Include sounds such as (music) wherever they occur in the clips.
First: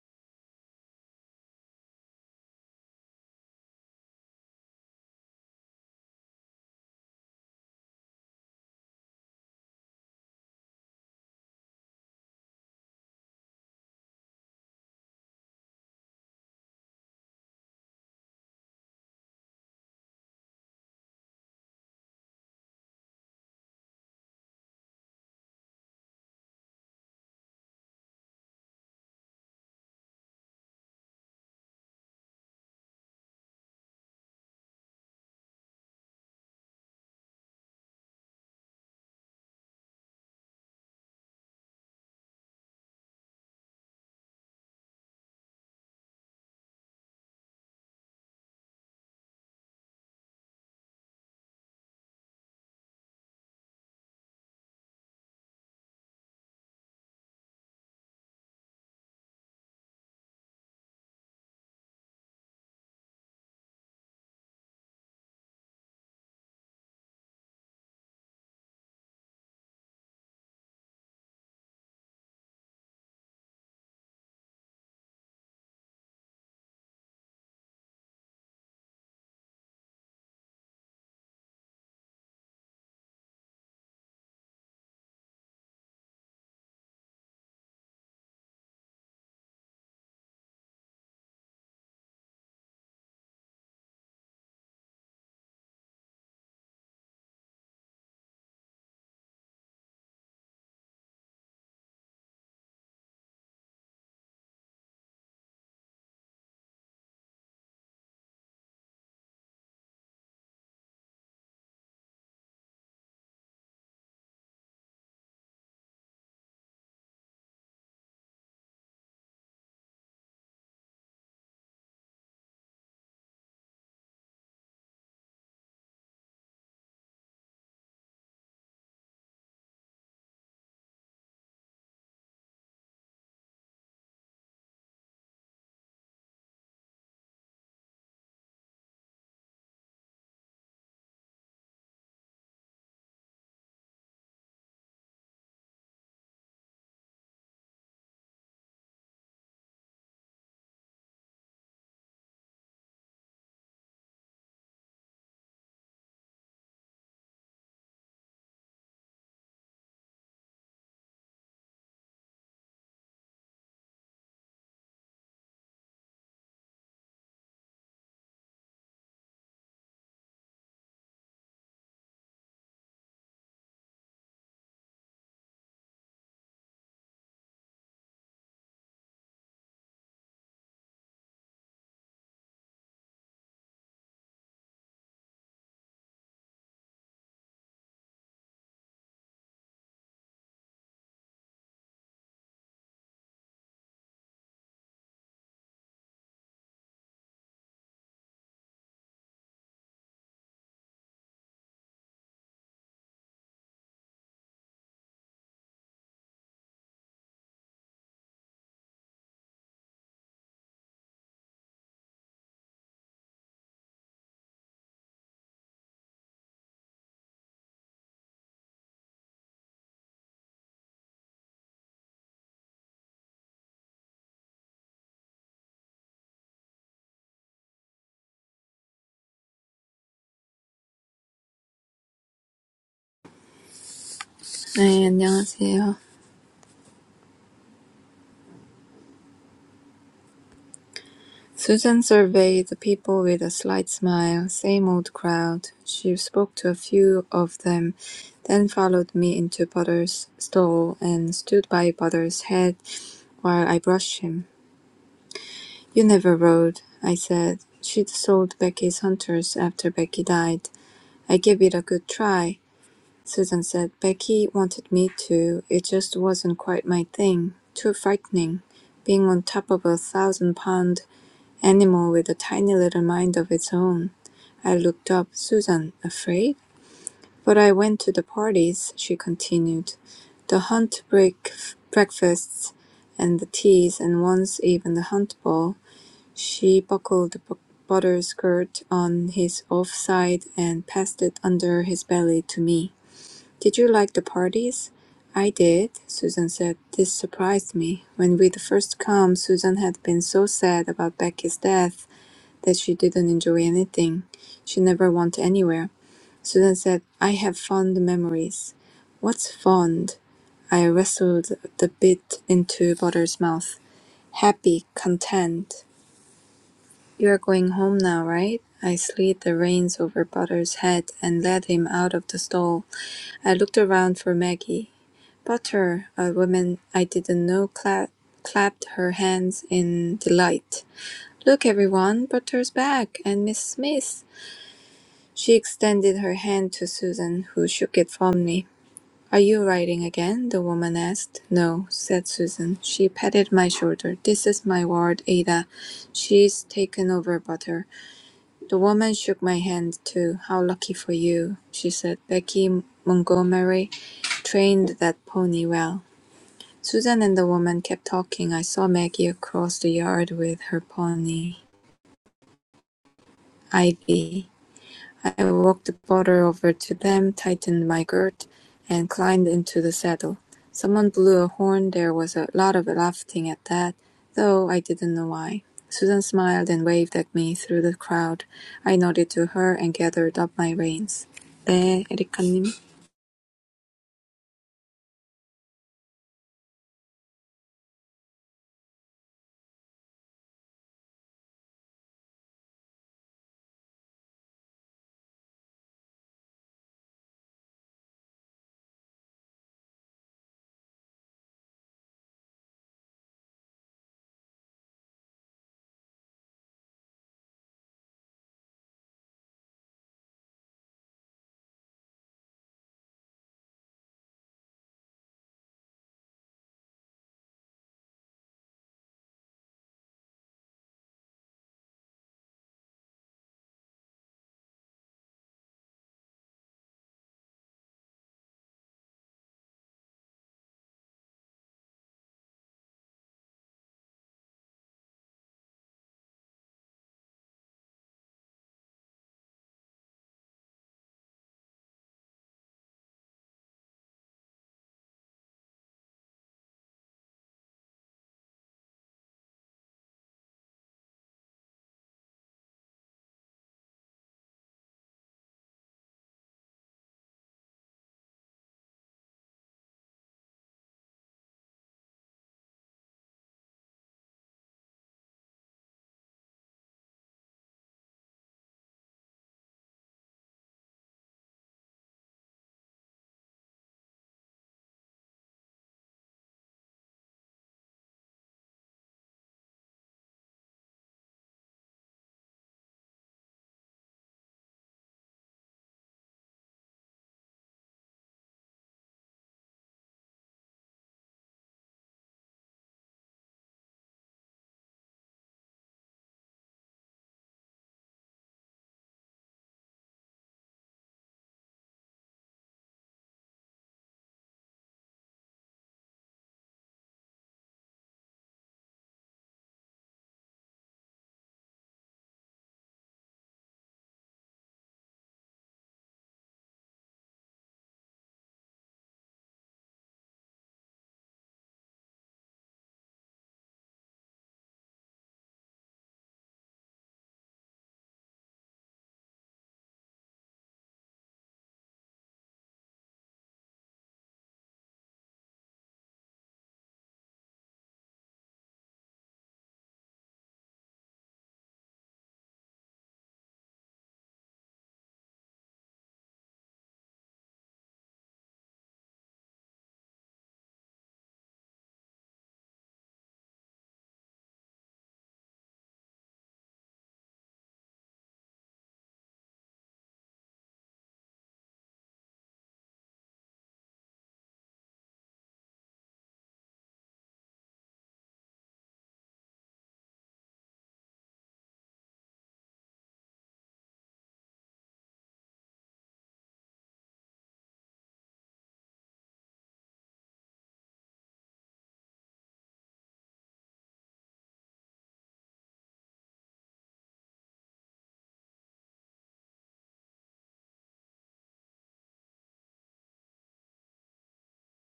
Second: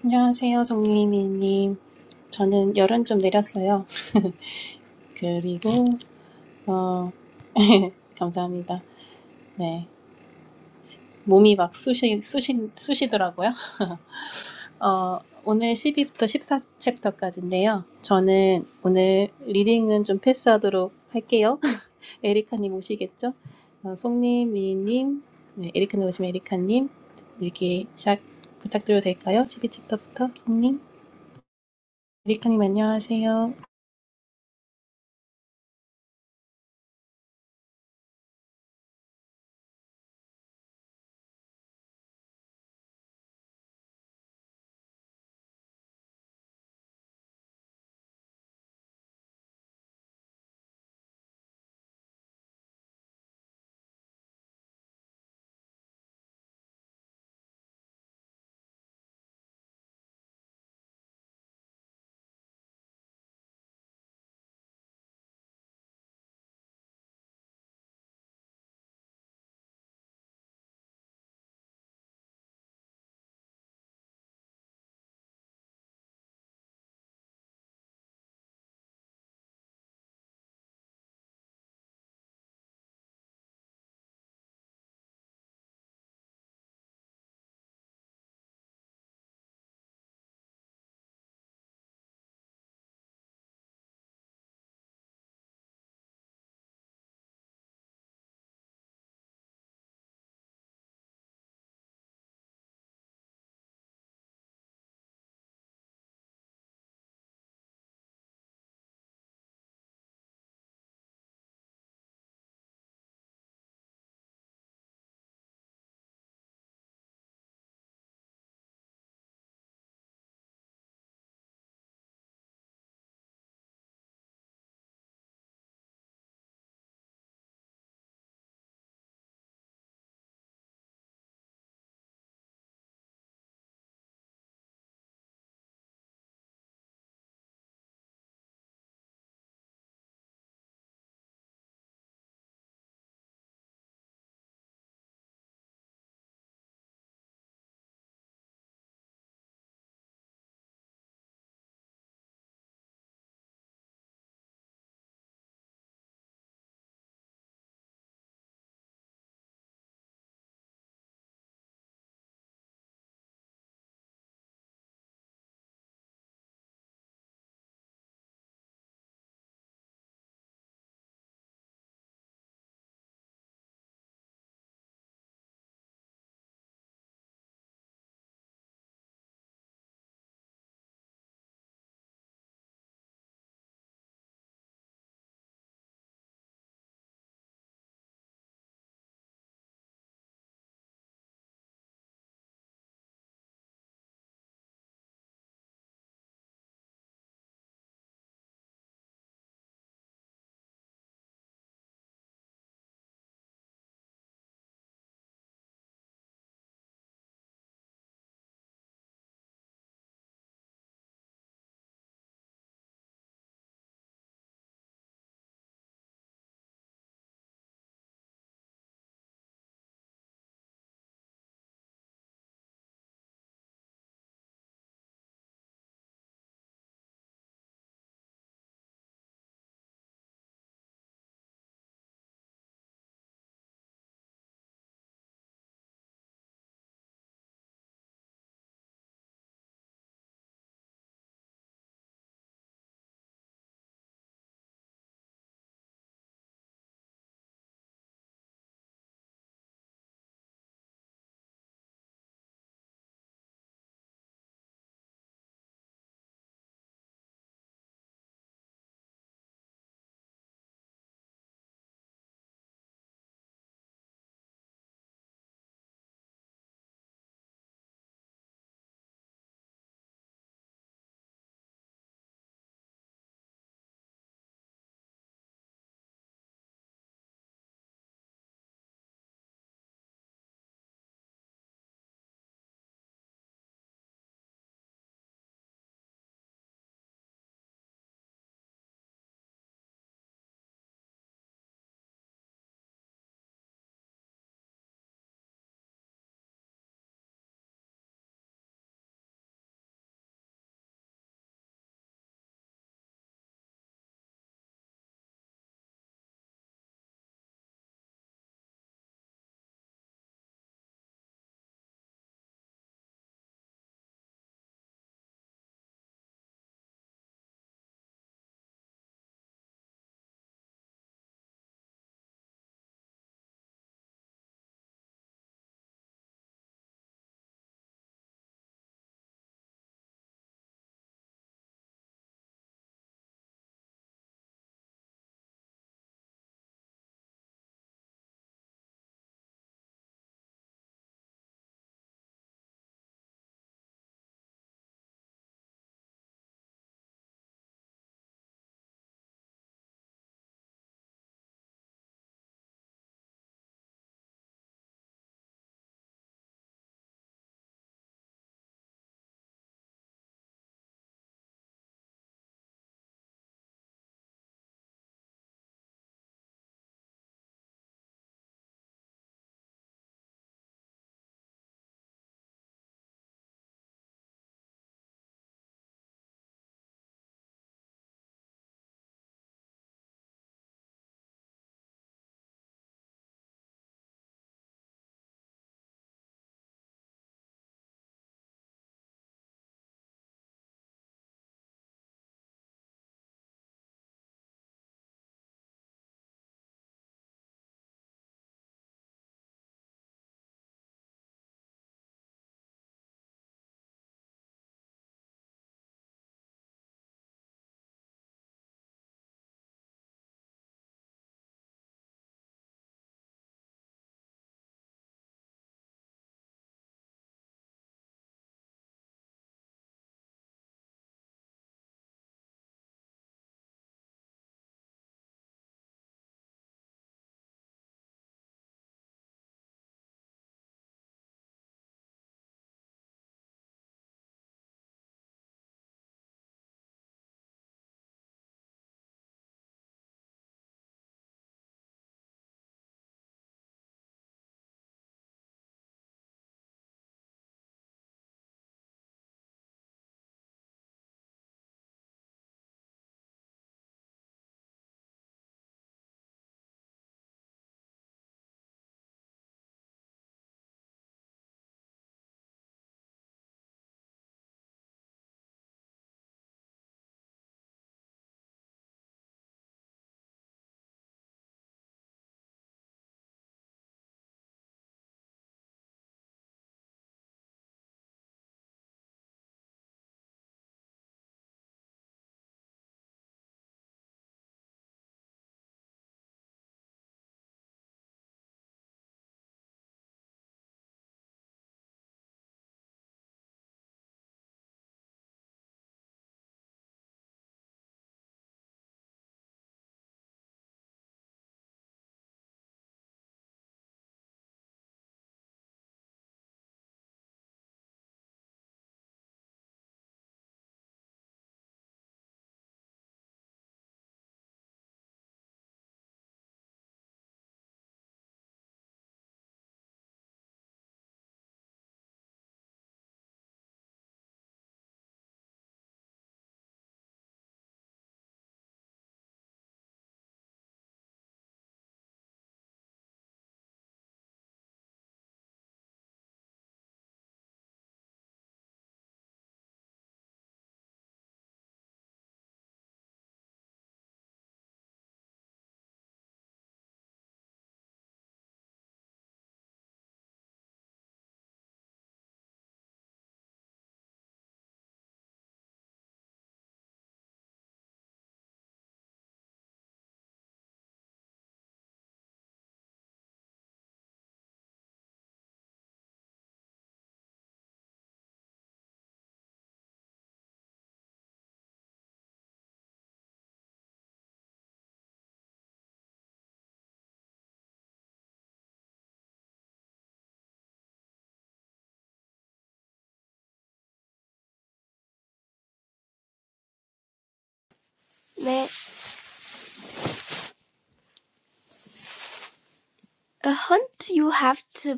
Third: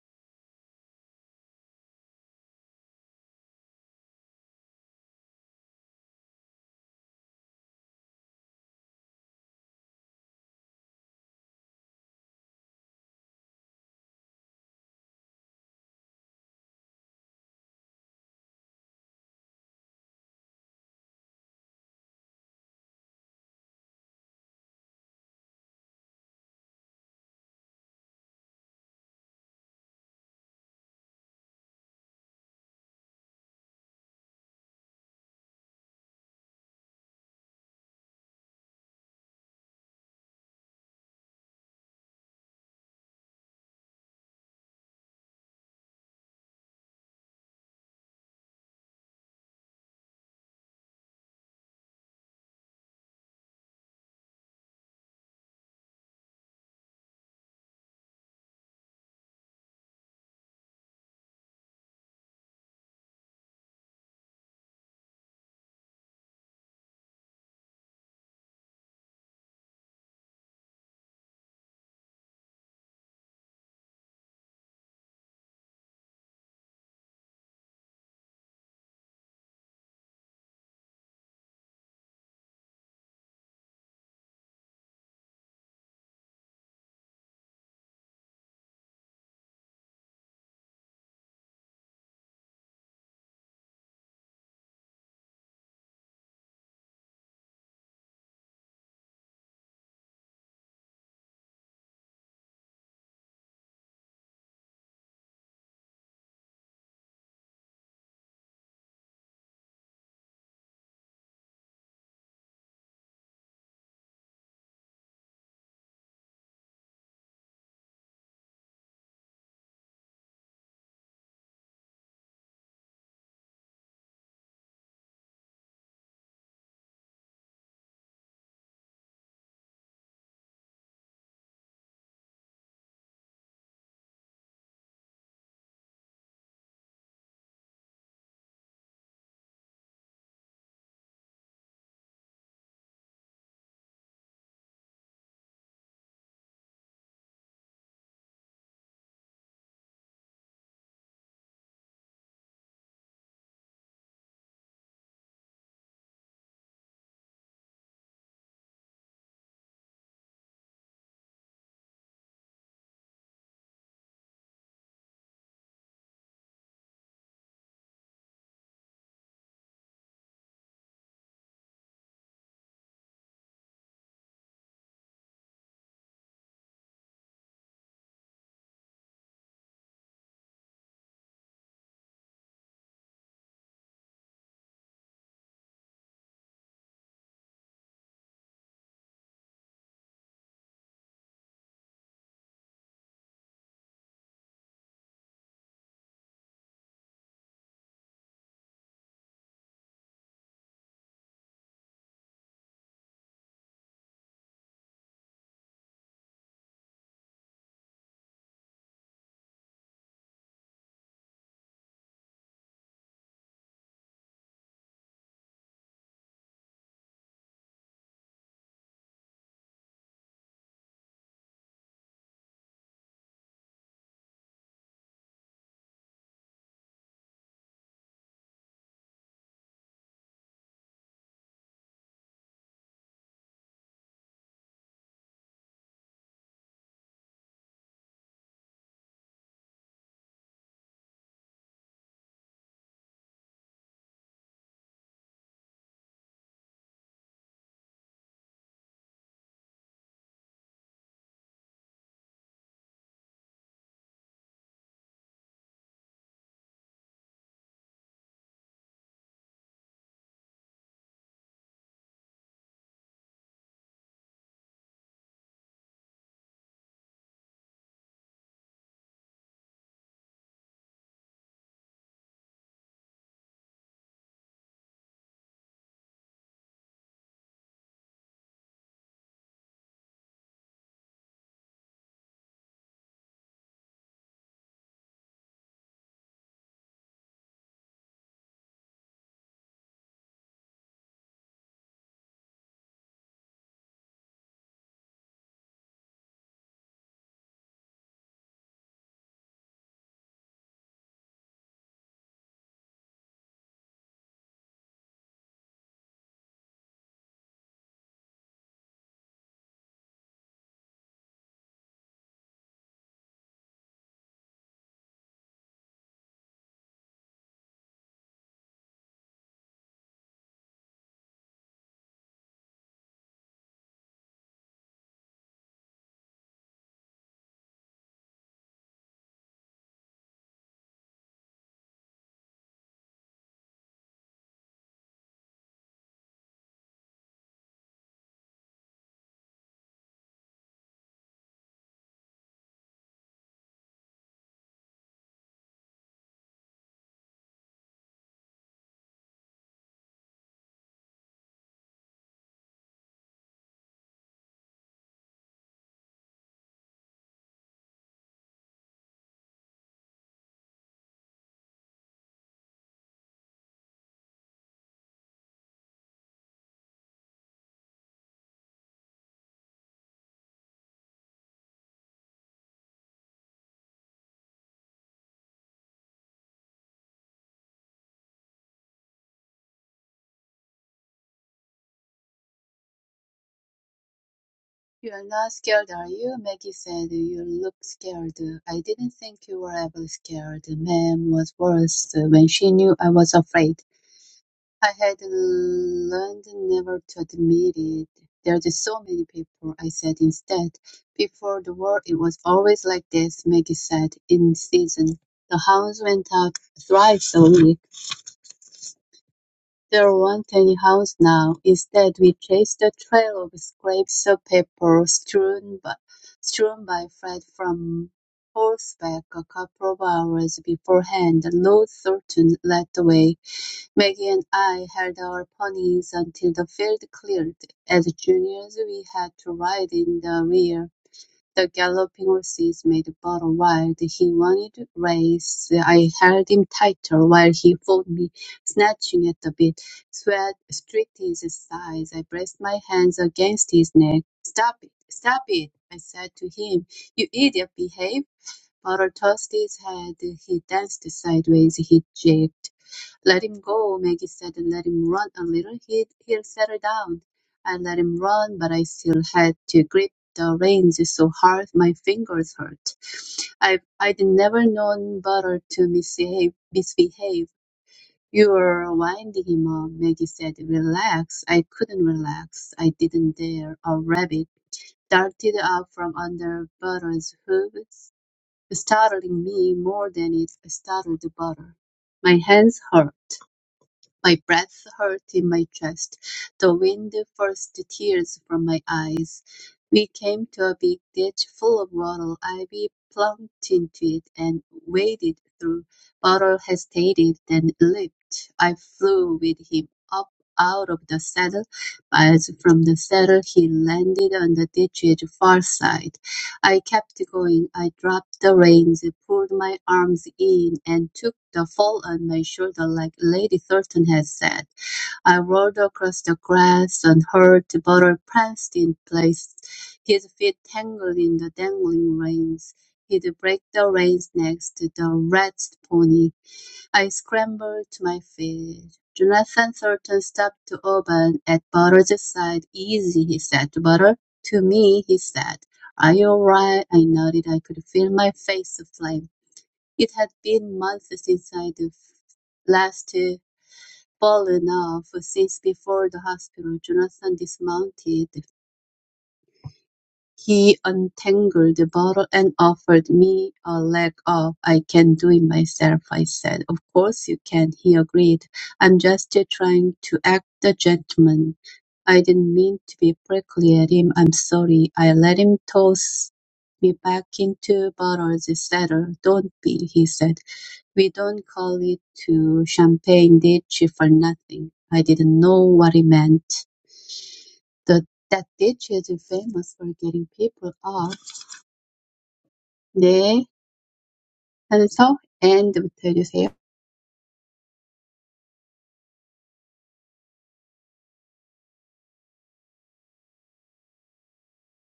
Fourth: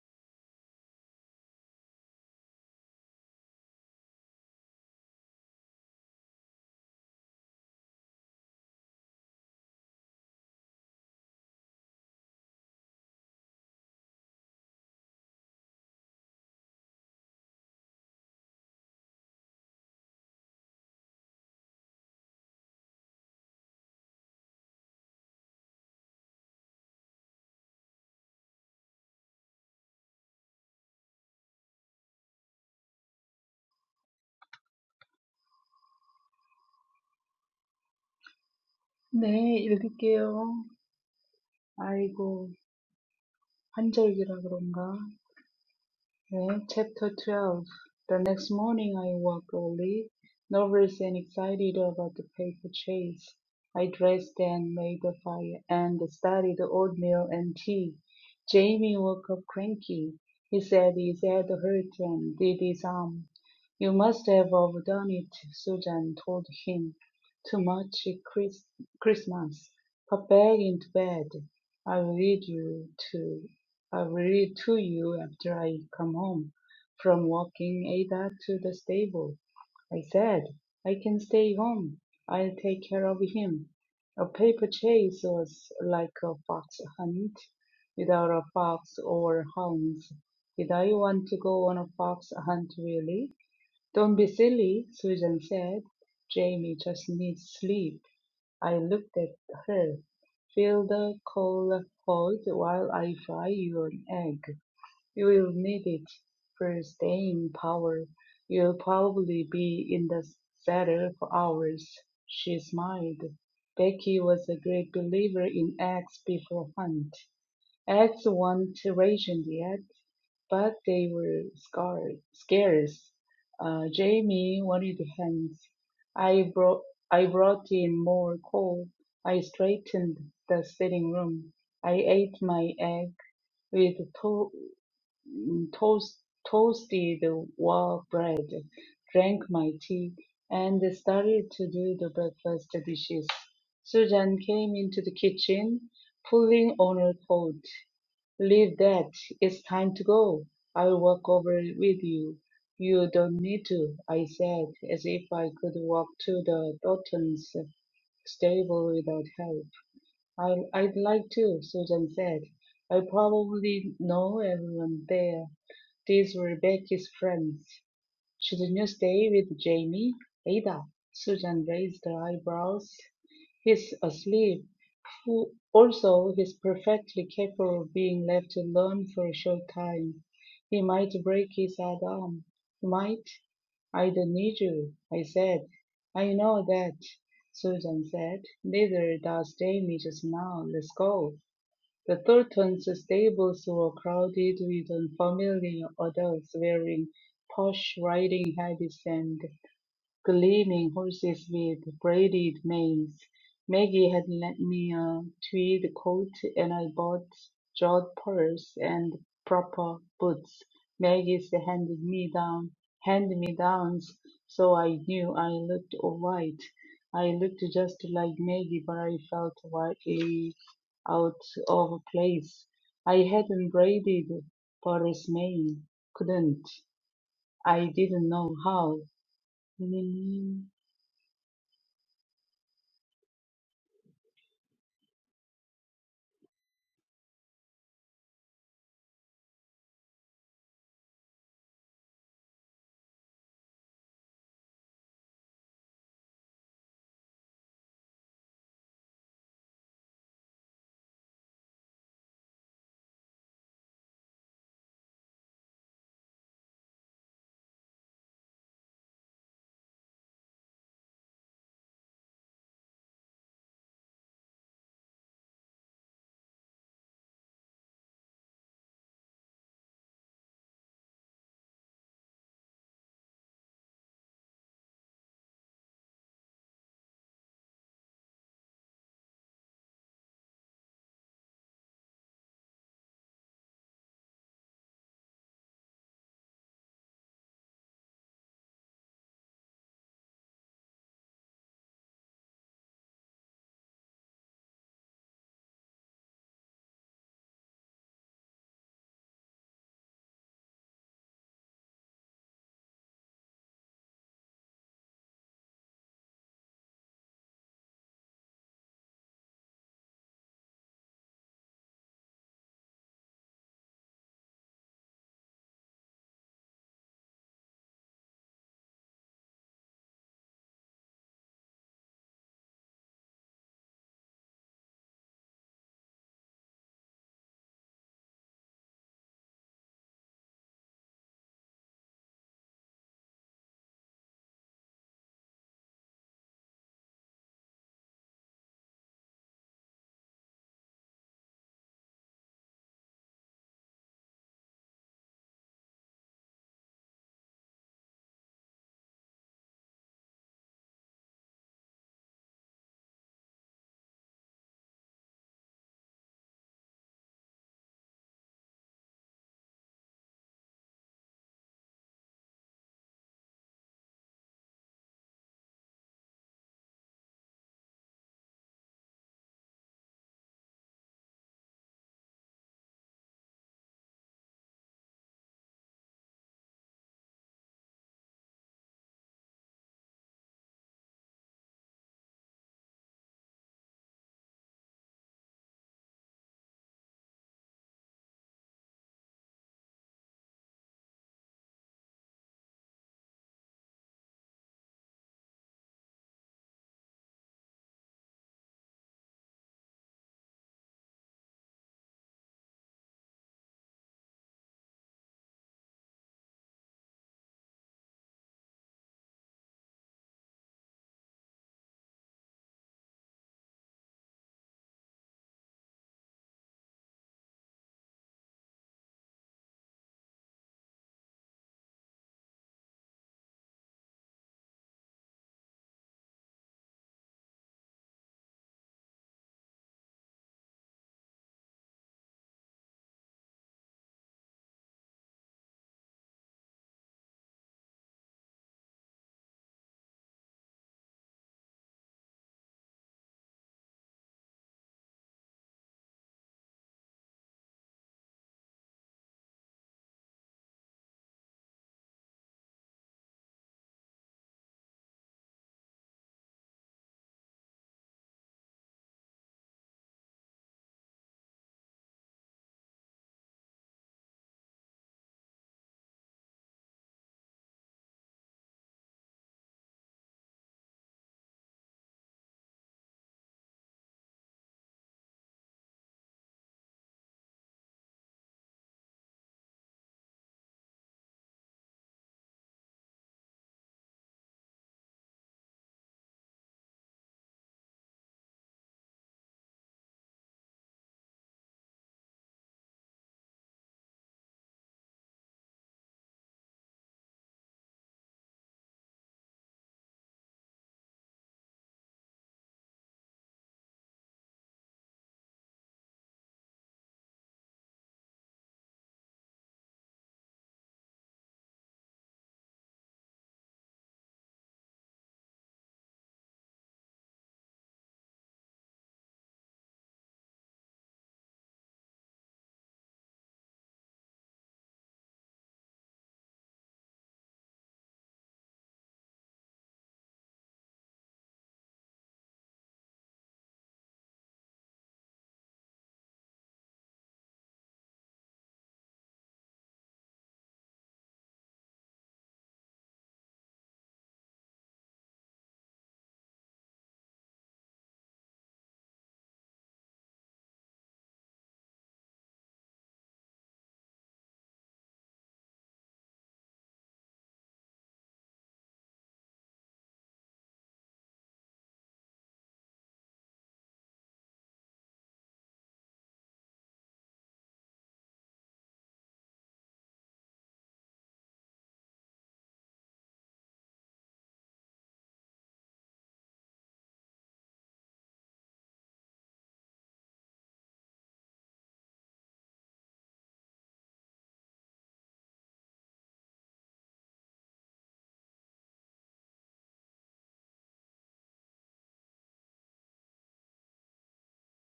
안녕하세요, 정유미님. 저는 열은 좀 내렸어요. (laughs) 그리고, 어, (laughs) 감사합니다. 네. 몸이 막 쑤시, 쑤시, 쑤시더라고요. (laughs) 어, 오늘 12부터 14챕터까지인데요. 저는 오늘 리딩은 좀 패스하도록 할게요. (laughs) 에리카님 오시겠죠? 어, 송님, 네, 에리카님 오시면 에리카님, 이렇게 시작 부탁드려도 될까요? 12챕터부터 송님. 에리카님 안녕하세요. 네, 읽을게요. 아이고, 환절기라 그런가? Okay, chapter 12. The next morning I woke early, nervous and excited about the paper chase. I dressed and made the fire and studied oatmeal and tea. Jamie woke up cranky. He said his head hurt and did his arm. You must have overdone it, Susan told him. Too much Chris- Christmas. Pop back into bed. I will lead you too. I will read to you after I come home from walking Ada to the stable. I said, I can stay home. I'll take care of him. A paper chase was like a fox hunt without a fox or hounds. Did I want to go on a fox hunt really? Don't be silly, Susan said. Jamie just needs sleep. I looked at her, fill the coal hot while I fry your egg. You will need it for staying power. You'll probably be in the cellar for hours. She smiled. Becky was a great believer in eggs before Hunt. Eggs weren't rationed yet, but they were scar- scarce. Uh, Jamie wanted hands. I brought I brought in more coal. I straightened the sitting room. I ate my egg with to- mm, toast toasted wall bread, drank my tea, and started to do the breakfast dishes. Susan came into the kitchen, pulling on her coat. Leave that. It's time to go. I'll walk over with you. You don't need to, I said, as if I could walk to the Daltons' stable without help. I, I'd like to, Susan said. I probably know everyone there. These were Becky's friends. Shouldn't you stay with Jamie? Ada. Susan raised her eyebrows. He's asleep. Who Also, he's perfectly capable of being left alone for a short time. He might break his other arm. He might. I don't need you, I said. I know that, Susan said. Neither does Jamie just now. Let's go. The Thorntons' stables were crowded with unfamiliar adults wearing posh riding habits and gleaming horses with braided manes. Maggie had lent me a tweed coat, and I bought jeweled purse and proper boots. Maggie's handed me down hand me downs, so I knew I looked all right. I looked just like Maggie, but I felt wildly out of place. I hadn't braided Paris Maine, couldn't. I didn't know how. 네, 안녕하세요. Susan surveyed the people with a slight smile. Same old crowd. She spoke to a few of them, then followed me into Butter's stall and stood by Butter's head while I brushed him. You never rode, I said. She'd sold Becky's hunters after Becky died. I gave it a good try, Susan said. Becky wanted me to. It just wasn't quite my thing. Too frightening being on top of a thousand pound animal with a tiny little mind of its own. I looked up. Susan, afraid? But I went to the parties, she continued. The hunt break breakfasts and the teas, and once even the hunt ball. She buckled the bu- butter skirt on his off side and passed it under his belly to me. Did you like the parties? I did, Susan said. This surprised me. When we'd first come, Susan had been so sad about Becky's death that she didn't enjoy anything. She never went anywhere. Susan said, I have fond memories. What's fond? I wrestled the bit into Butter's mouth. Happy, content. You're going home now, right? I slid the reins over Butter's head and led him out of the stall. I looked around for Maggie. Butter, a woman I didn't know, cla- clapped her hands in delight. Look, everyone, Butter's back, and Miss Smith. She extended her hand to Susan, who shook it firmly. "Are you riding again?" the woman asked. "No," said Susan. She patted my shoulder. "This is my ward, Ada. She's taken over butter." The woman shook my hand, too. "How lucky for you," she said. "Becky Montgomery trained that pony well." Susan and the woman kept talking. I saw Maggie across the yard with her pony, Ivy. I walked the border over to them, tightened my girth, and climbed into the saddle. Someone blew a horn. There was a lot of laughing at that, though I didn't know why. Susan smiled and waved at me through the crowd. I nodded to her and gathered up my reins. 네, 에리카님. "You're not scared, are you?" Maggie said. "You look scared. I didn't think you were ever scared. Ma'am was worse when she knew I was afraid. I had learned never to admit it. There's so many people," I said instead. "Before the war it was always like this," Maggie said, in season. The hounds went out thrice a week. There wa'n't any house now; instead we chased a trail of scraps of paper strewn by strewn by Fred from horseback a couple of hours beforehand. Lord Thornton led the way; Maggie and I held our ponies until the field cleared; as juniors we had to ride in the rear. The galloping horses made the battle wild; he wanted to race; I held him tighter while he fought me, snatching at the bit. Sweat streaked his sides. I braced my hands against his neck. "Stop it! Stop it!" I said to him. "You idiot, behave!" Butter tossed his head. He danced sideways. He jigged. Let him go, Maggie said, and let him run a little. He, he'll settle down. I let him run, but I still had to grip the reins so hard my fingers hurt. I, I'd never known Butter to misbehave. misbehave. You were winding him up, Maggie said. Relax. I couldn't relax. I didn't dare. A rabbit darted out from under Butter's hooves, startling me more than it startled Butter. My hands hurt. My breath hurt in my chest. The wind forced tears from my eyes. We came to a big ditch full of water. Ivy plumped into it and waded through. Butter hesitated, then leaped. I flew with him up out of the saddle. Miles from the saddle, he landed on the ditch's far side. I kept going. I dropped the reins, pulled my arms in, and took the fall on my shoulder like Lady Thornton had said. I rolled across the grass and heard Butter pranced in place, his feet tangled in the dangling reins. He'd break the reins next, the rat's pony. I scrambled to my feet. Jonathan Thornton stopped to open at Butler's side. "Easy," he said to Butler. To me, he said, "Are you all right?" I nodded. I could feel my face aflame. It had been months since I'd last fallen off, since before the hospital. Jonathan dismounted he untangled the bottle and offered me a leg up. "I can do it myself," I said. "Of course you can," he agreed. "I'm just trying to act the gentleman. I didn't mean to be prickly at him. I'm sorry." I let him toss me back into Butters' saddle. "Don't be," he said. "We don't call it to champagne ditch for nothing." I didn't know what he meant. The that ditch is famous for getting people off. 네, 한서 and 부터 네, A hunt you have to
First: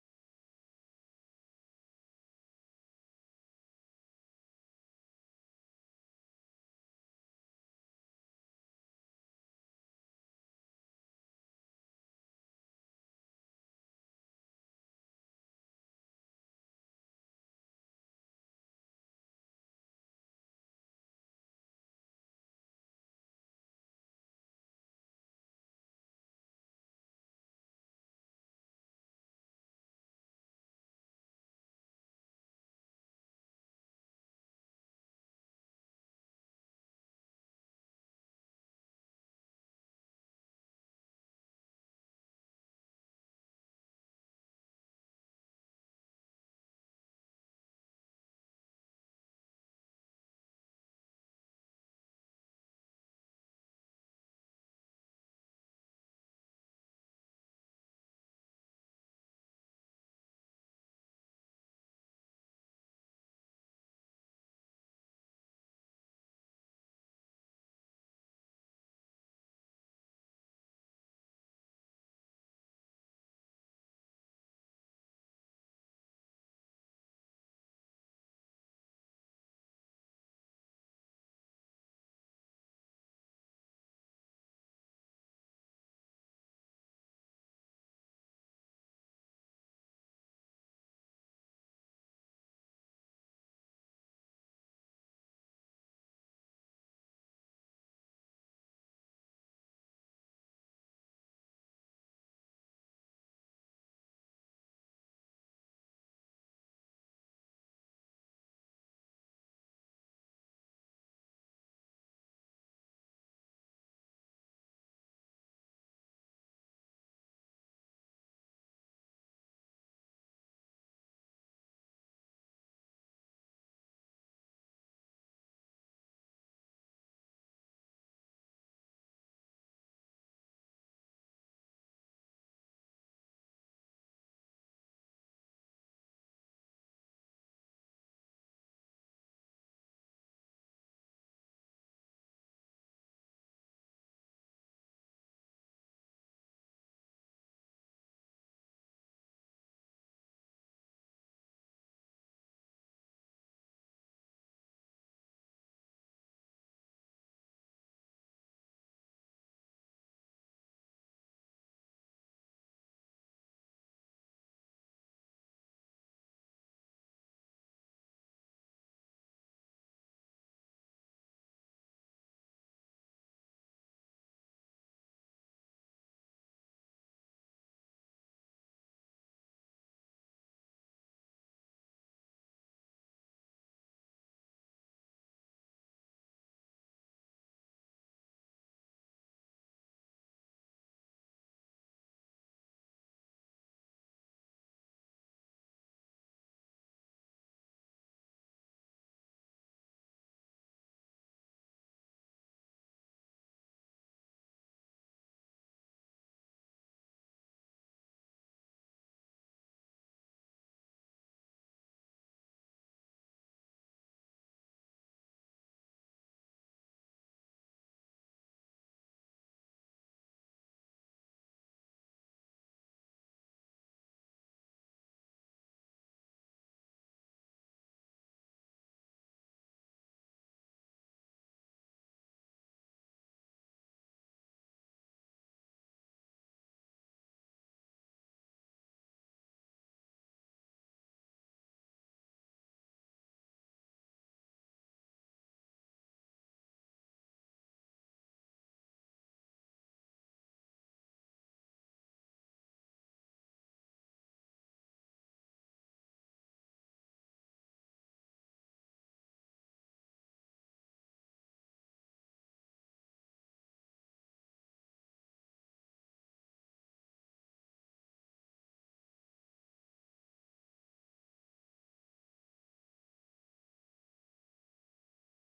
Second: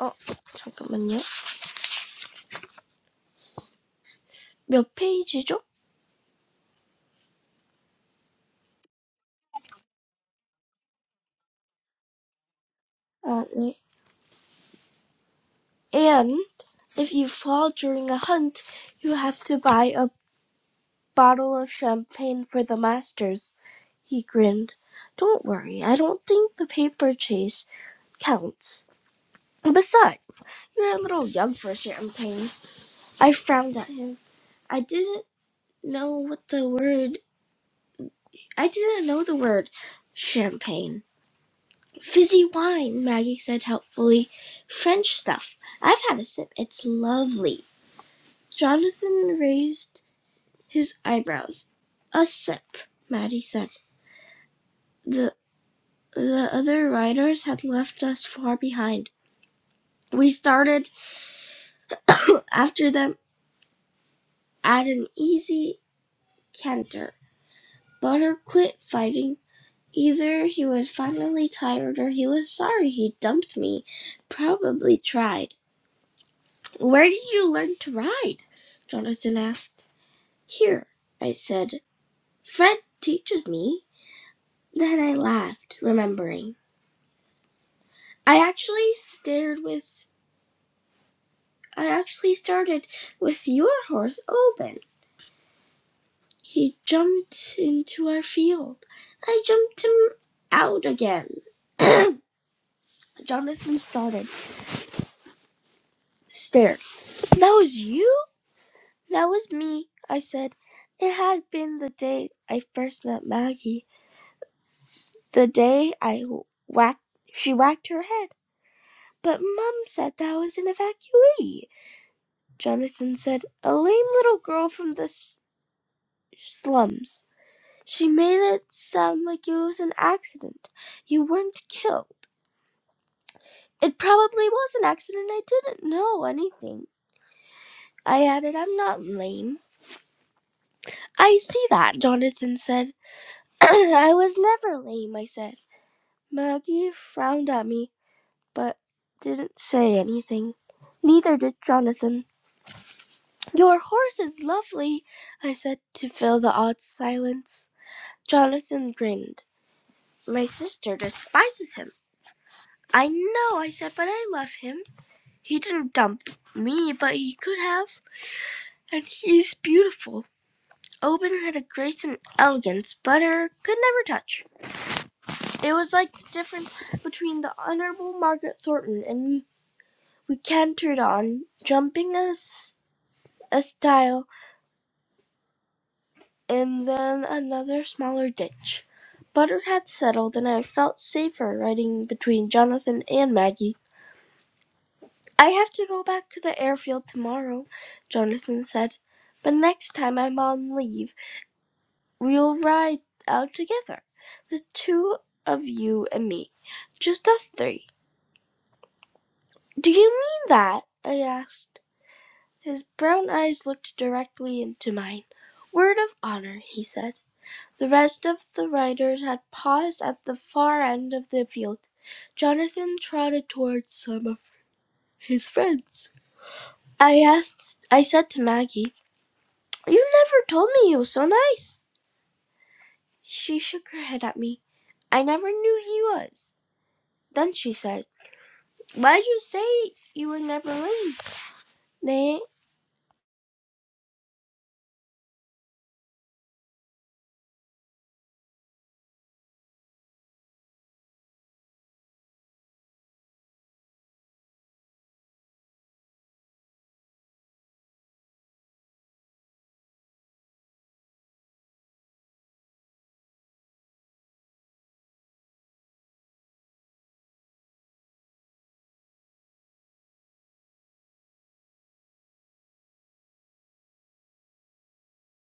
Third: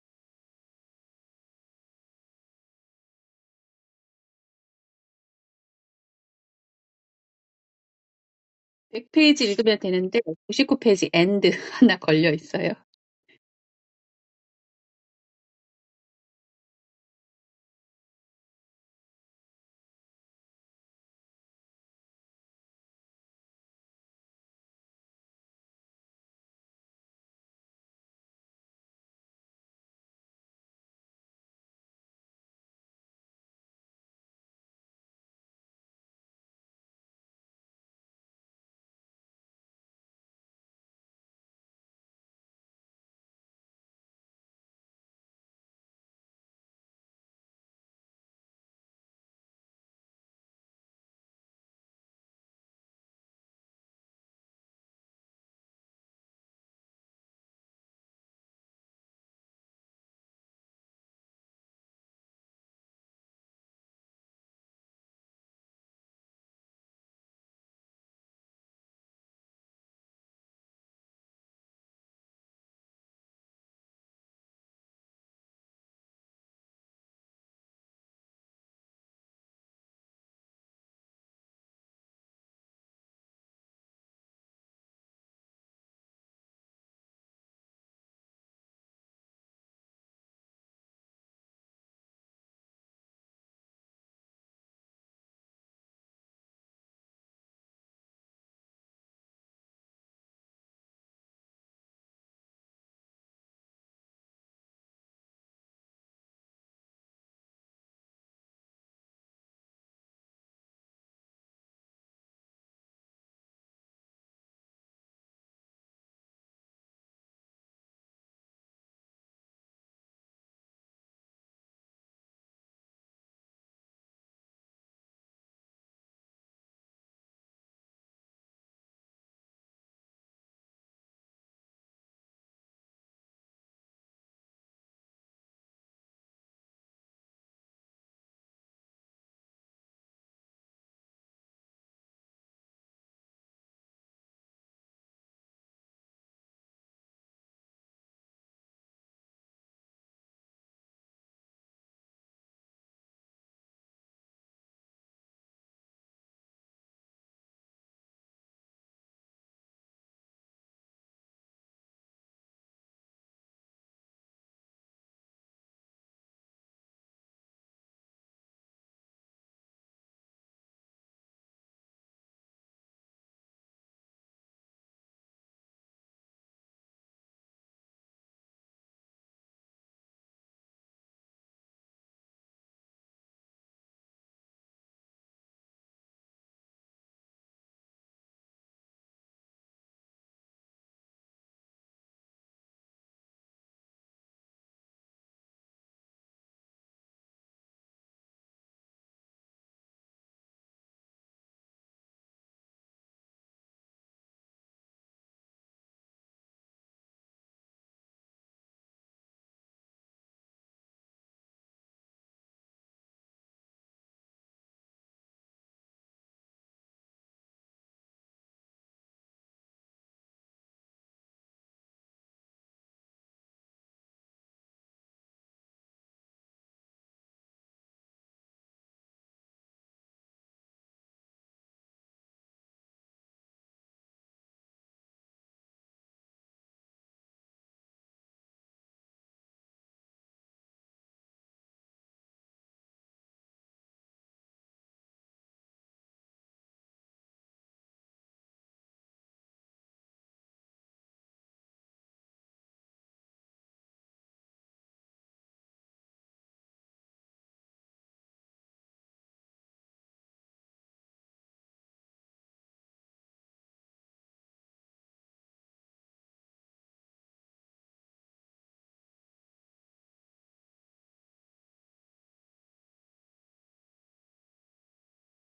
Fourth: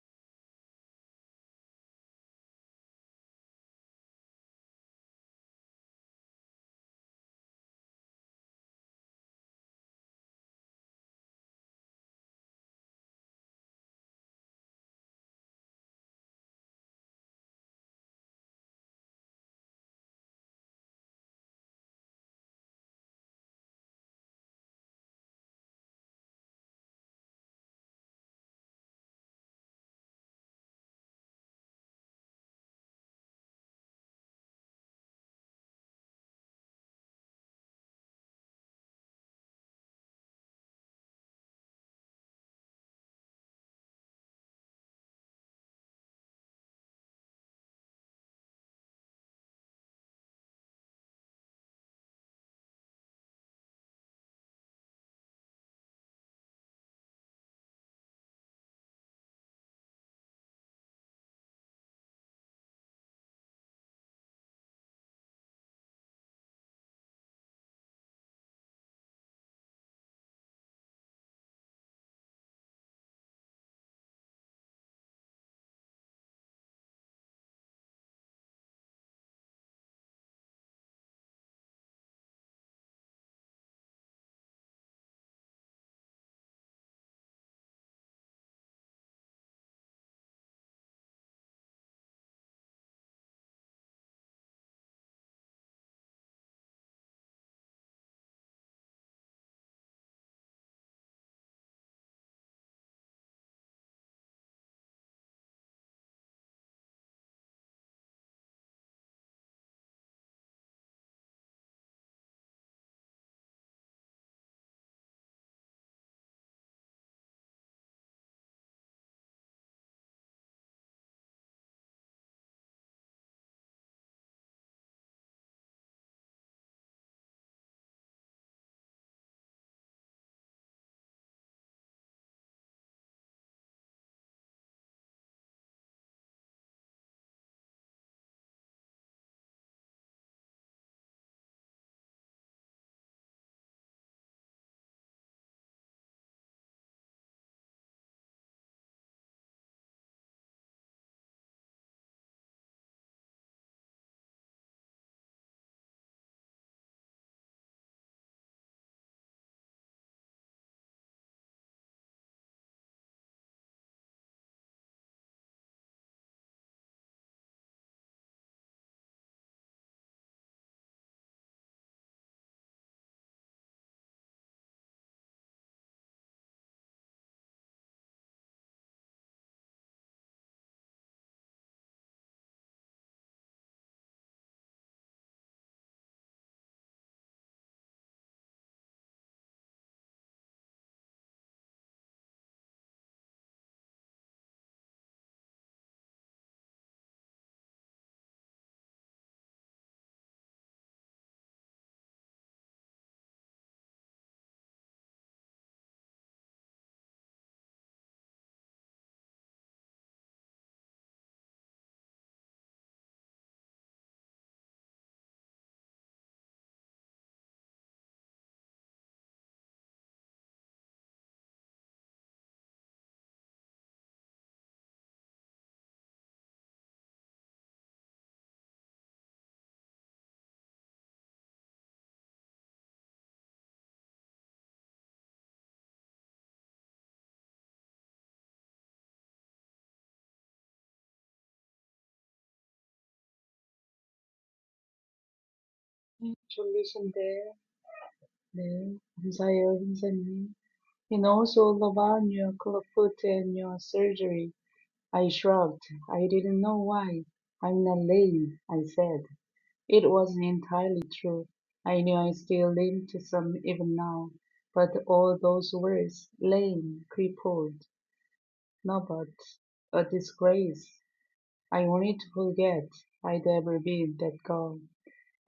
어 잠깐만요. 몇 페이지죠? 백 페이지 읽으면 되는데 구십구 페이지 end (laughs) 하나 걸려 있어요. 아 네. And if you fall during a hunt, you have to buy a bottle of champagne for the masters. He grinned. Don't worry, I don't think the paper chase counts. Besides, you're a little young for champagne. I frowned at him. I didn't know what the word. I didn't know the word champagne. Fizzy wine, Maggie said helpfully. French stuff. I've had a sip. It's lovely. Jonathan raised his eyebrows. A sip, Maddie said. The the other riders had left us far behind. We started (coughs) after them at an easy canter. Butter quit fighting. Either he was finally tired or he was sorry he dumped me. Probably tried. Where did you learn to ride? Jonathan asked. "Here," I said, "Fred teaches me." Then I laughed, remembering. "I actually stared with I actually started with your horse open. He jumped into our field. I jumped him out again." (coughs) (clears throat) Jonathan started, stared. "That was you?" "That was me," I said. "It had been the day I first met Maggie, the day I whacked she whacked her head. "But Mum said that was an evacuee," Jonathan said. "A lame little girl from the s- slums. She made it sound like it was an accident. You weren't killed." "It probably was an accident. I didn't know anything," I added. "I'm not lame." "I see that," Jonathan said. (clears throat) "I was never lame," I said. Maggie frowned at me, but didn't say anything. Neither did Jonathan. Your horse is lovely, I said to fill the odd silence. Jonathan grinned. My sister despises him. I know, I said, but I love him. He didn't dump me, but he could have. And he's beautiful. Oban had a grace and elegance Butter could never touch. It was like the difference between the Honorable Margaret Thornton and me. We cantered on, jumping a a stile and then another smaller ditch. Butter had settled, and I felt safer riding between Jonathan and Maggie. I have to go back to the airfield tomorrow, Jonathan said, but next time I'm on leave, we'll ride out together, the two of you and me, just us three. Do you mean that? I asked. His brown eyes looked directly into mine. Word of honor, he said. The rest of the riders had paused at the far end of the field. Jonathan trotted towards some of his friends. I asked I said to Maggie, You never told me he was so nice. She shook her head at me. I never knew he was. Then she said, Why'd you say you were never late? 네. Solution there, then desire himself. You know, so about your club foot and your surgery. I shrugged. I didn't know why. I'm not lame, I said. It wasn't entirely true. I knew I still lame to some even now. But all those words, lame, crippled, nobody, a disgrace. I wanted to forget I'd ever been that girl.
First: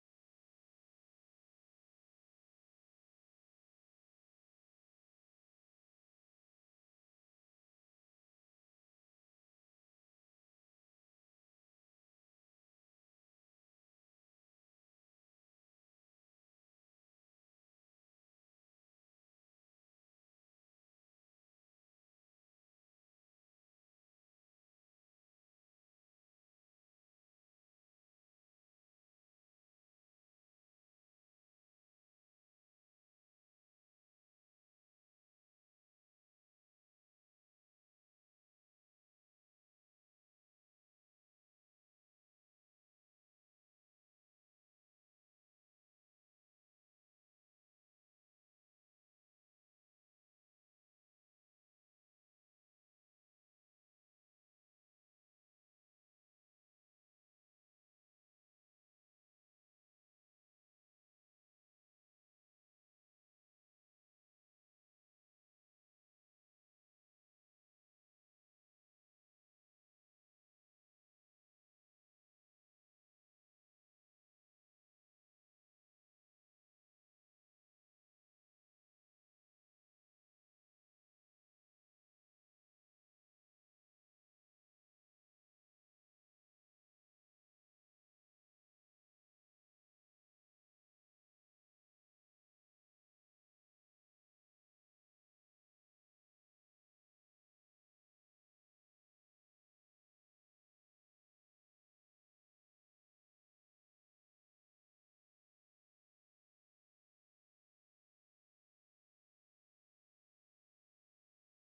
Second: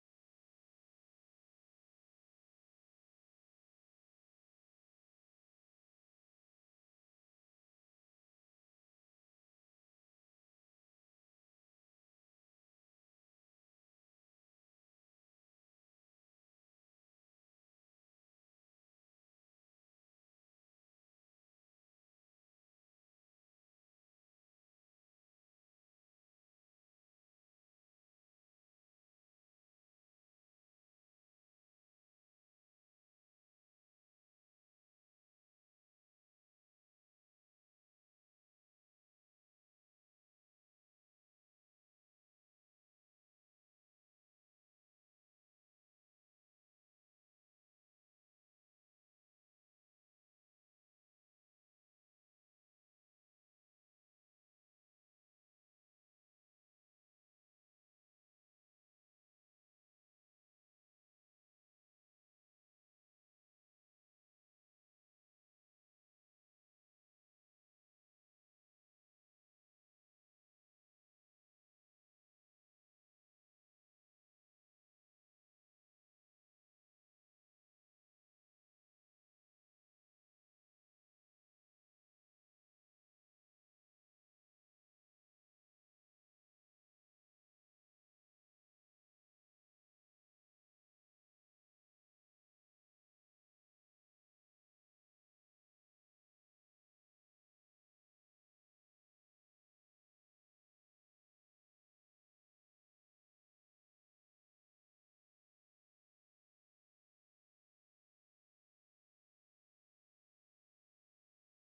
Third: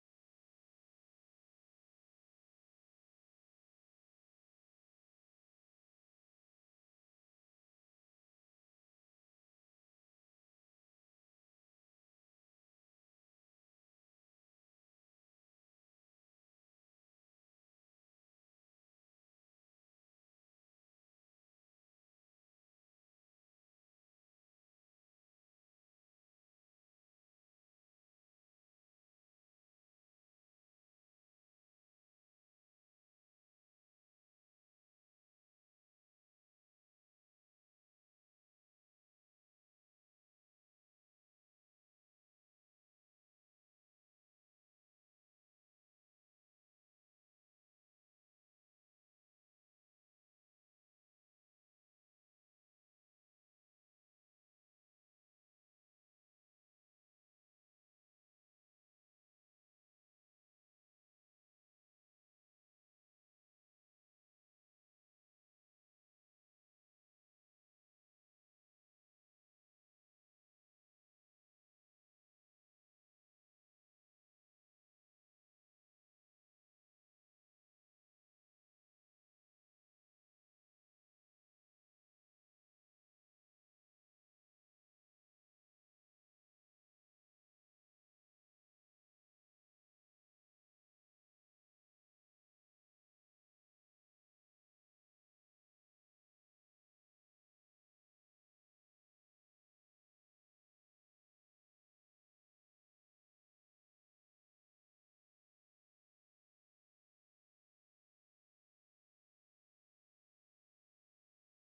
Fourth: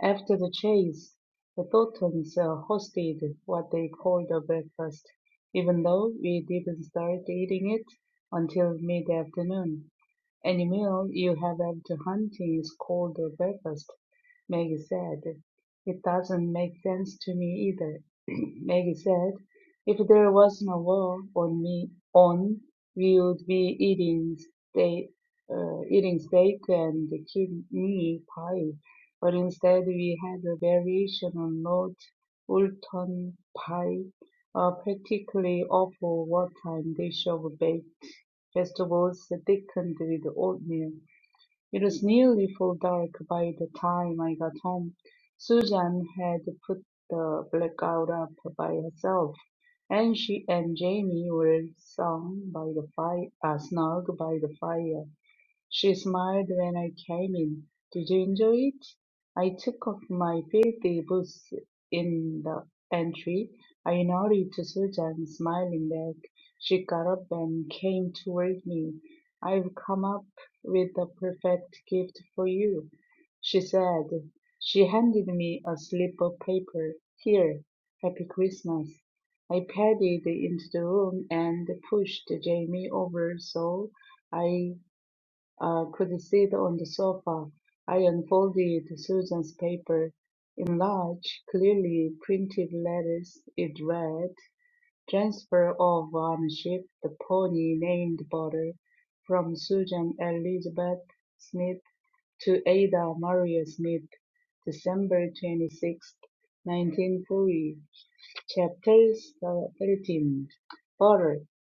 After the chase, the Totons uh, hosted what they called a breakfast, even though we didn't start eating it until mid-afternoon. Any meal you have after hunting is called a breakfast, Maggie said. It doesn't make sense to me either, (clears throat) Maggie said. If there wasn't a war on me on, we would be eating steak, uh, eating steak and kidney pie but instead we had a variation on Lord Woolton pie, a practically awful wartime dish of baked vegetables thickened with oatmeal. It was nearly full dark by the time I got home. Susan had put the blackout up by herself, and she and Jamie were sung by the fire, uh, snug by the fire. She smiled when I came in. Did you enjoy it? I took off my filthy boots in the entry. I nodded to Susan, smiling back. She got up and came toward me. I've come up with the perfect gift for you, she said. She handed me a slip of paper. Here, Happy Christmas. I padded into the room and pushed Jamie over so I I could sit on the sofa. I unfolded Susan's paper. In large, clearly printed letters, it read, Transfer of ownership, the pony named Butter, from Susan Elizabeth Smith to Ada Maria Smith, December 26, 1940. Chapters Thirteen. written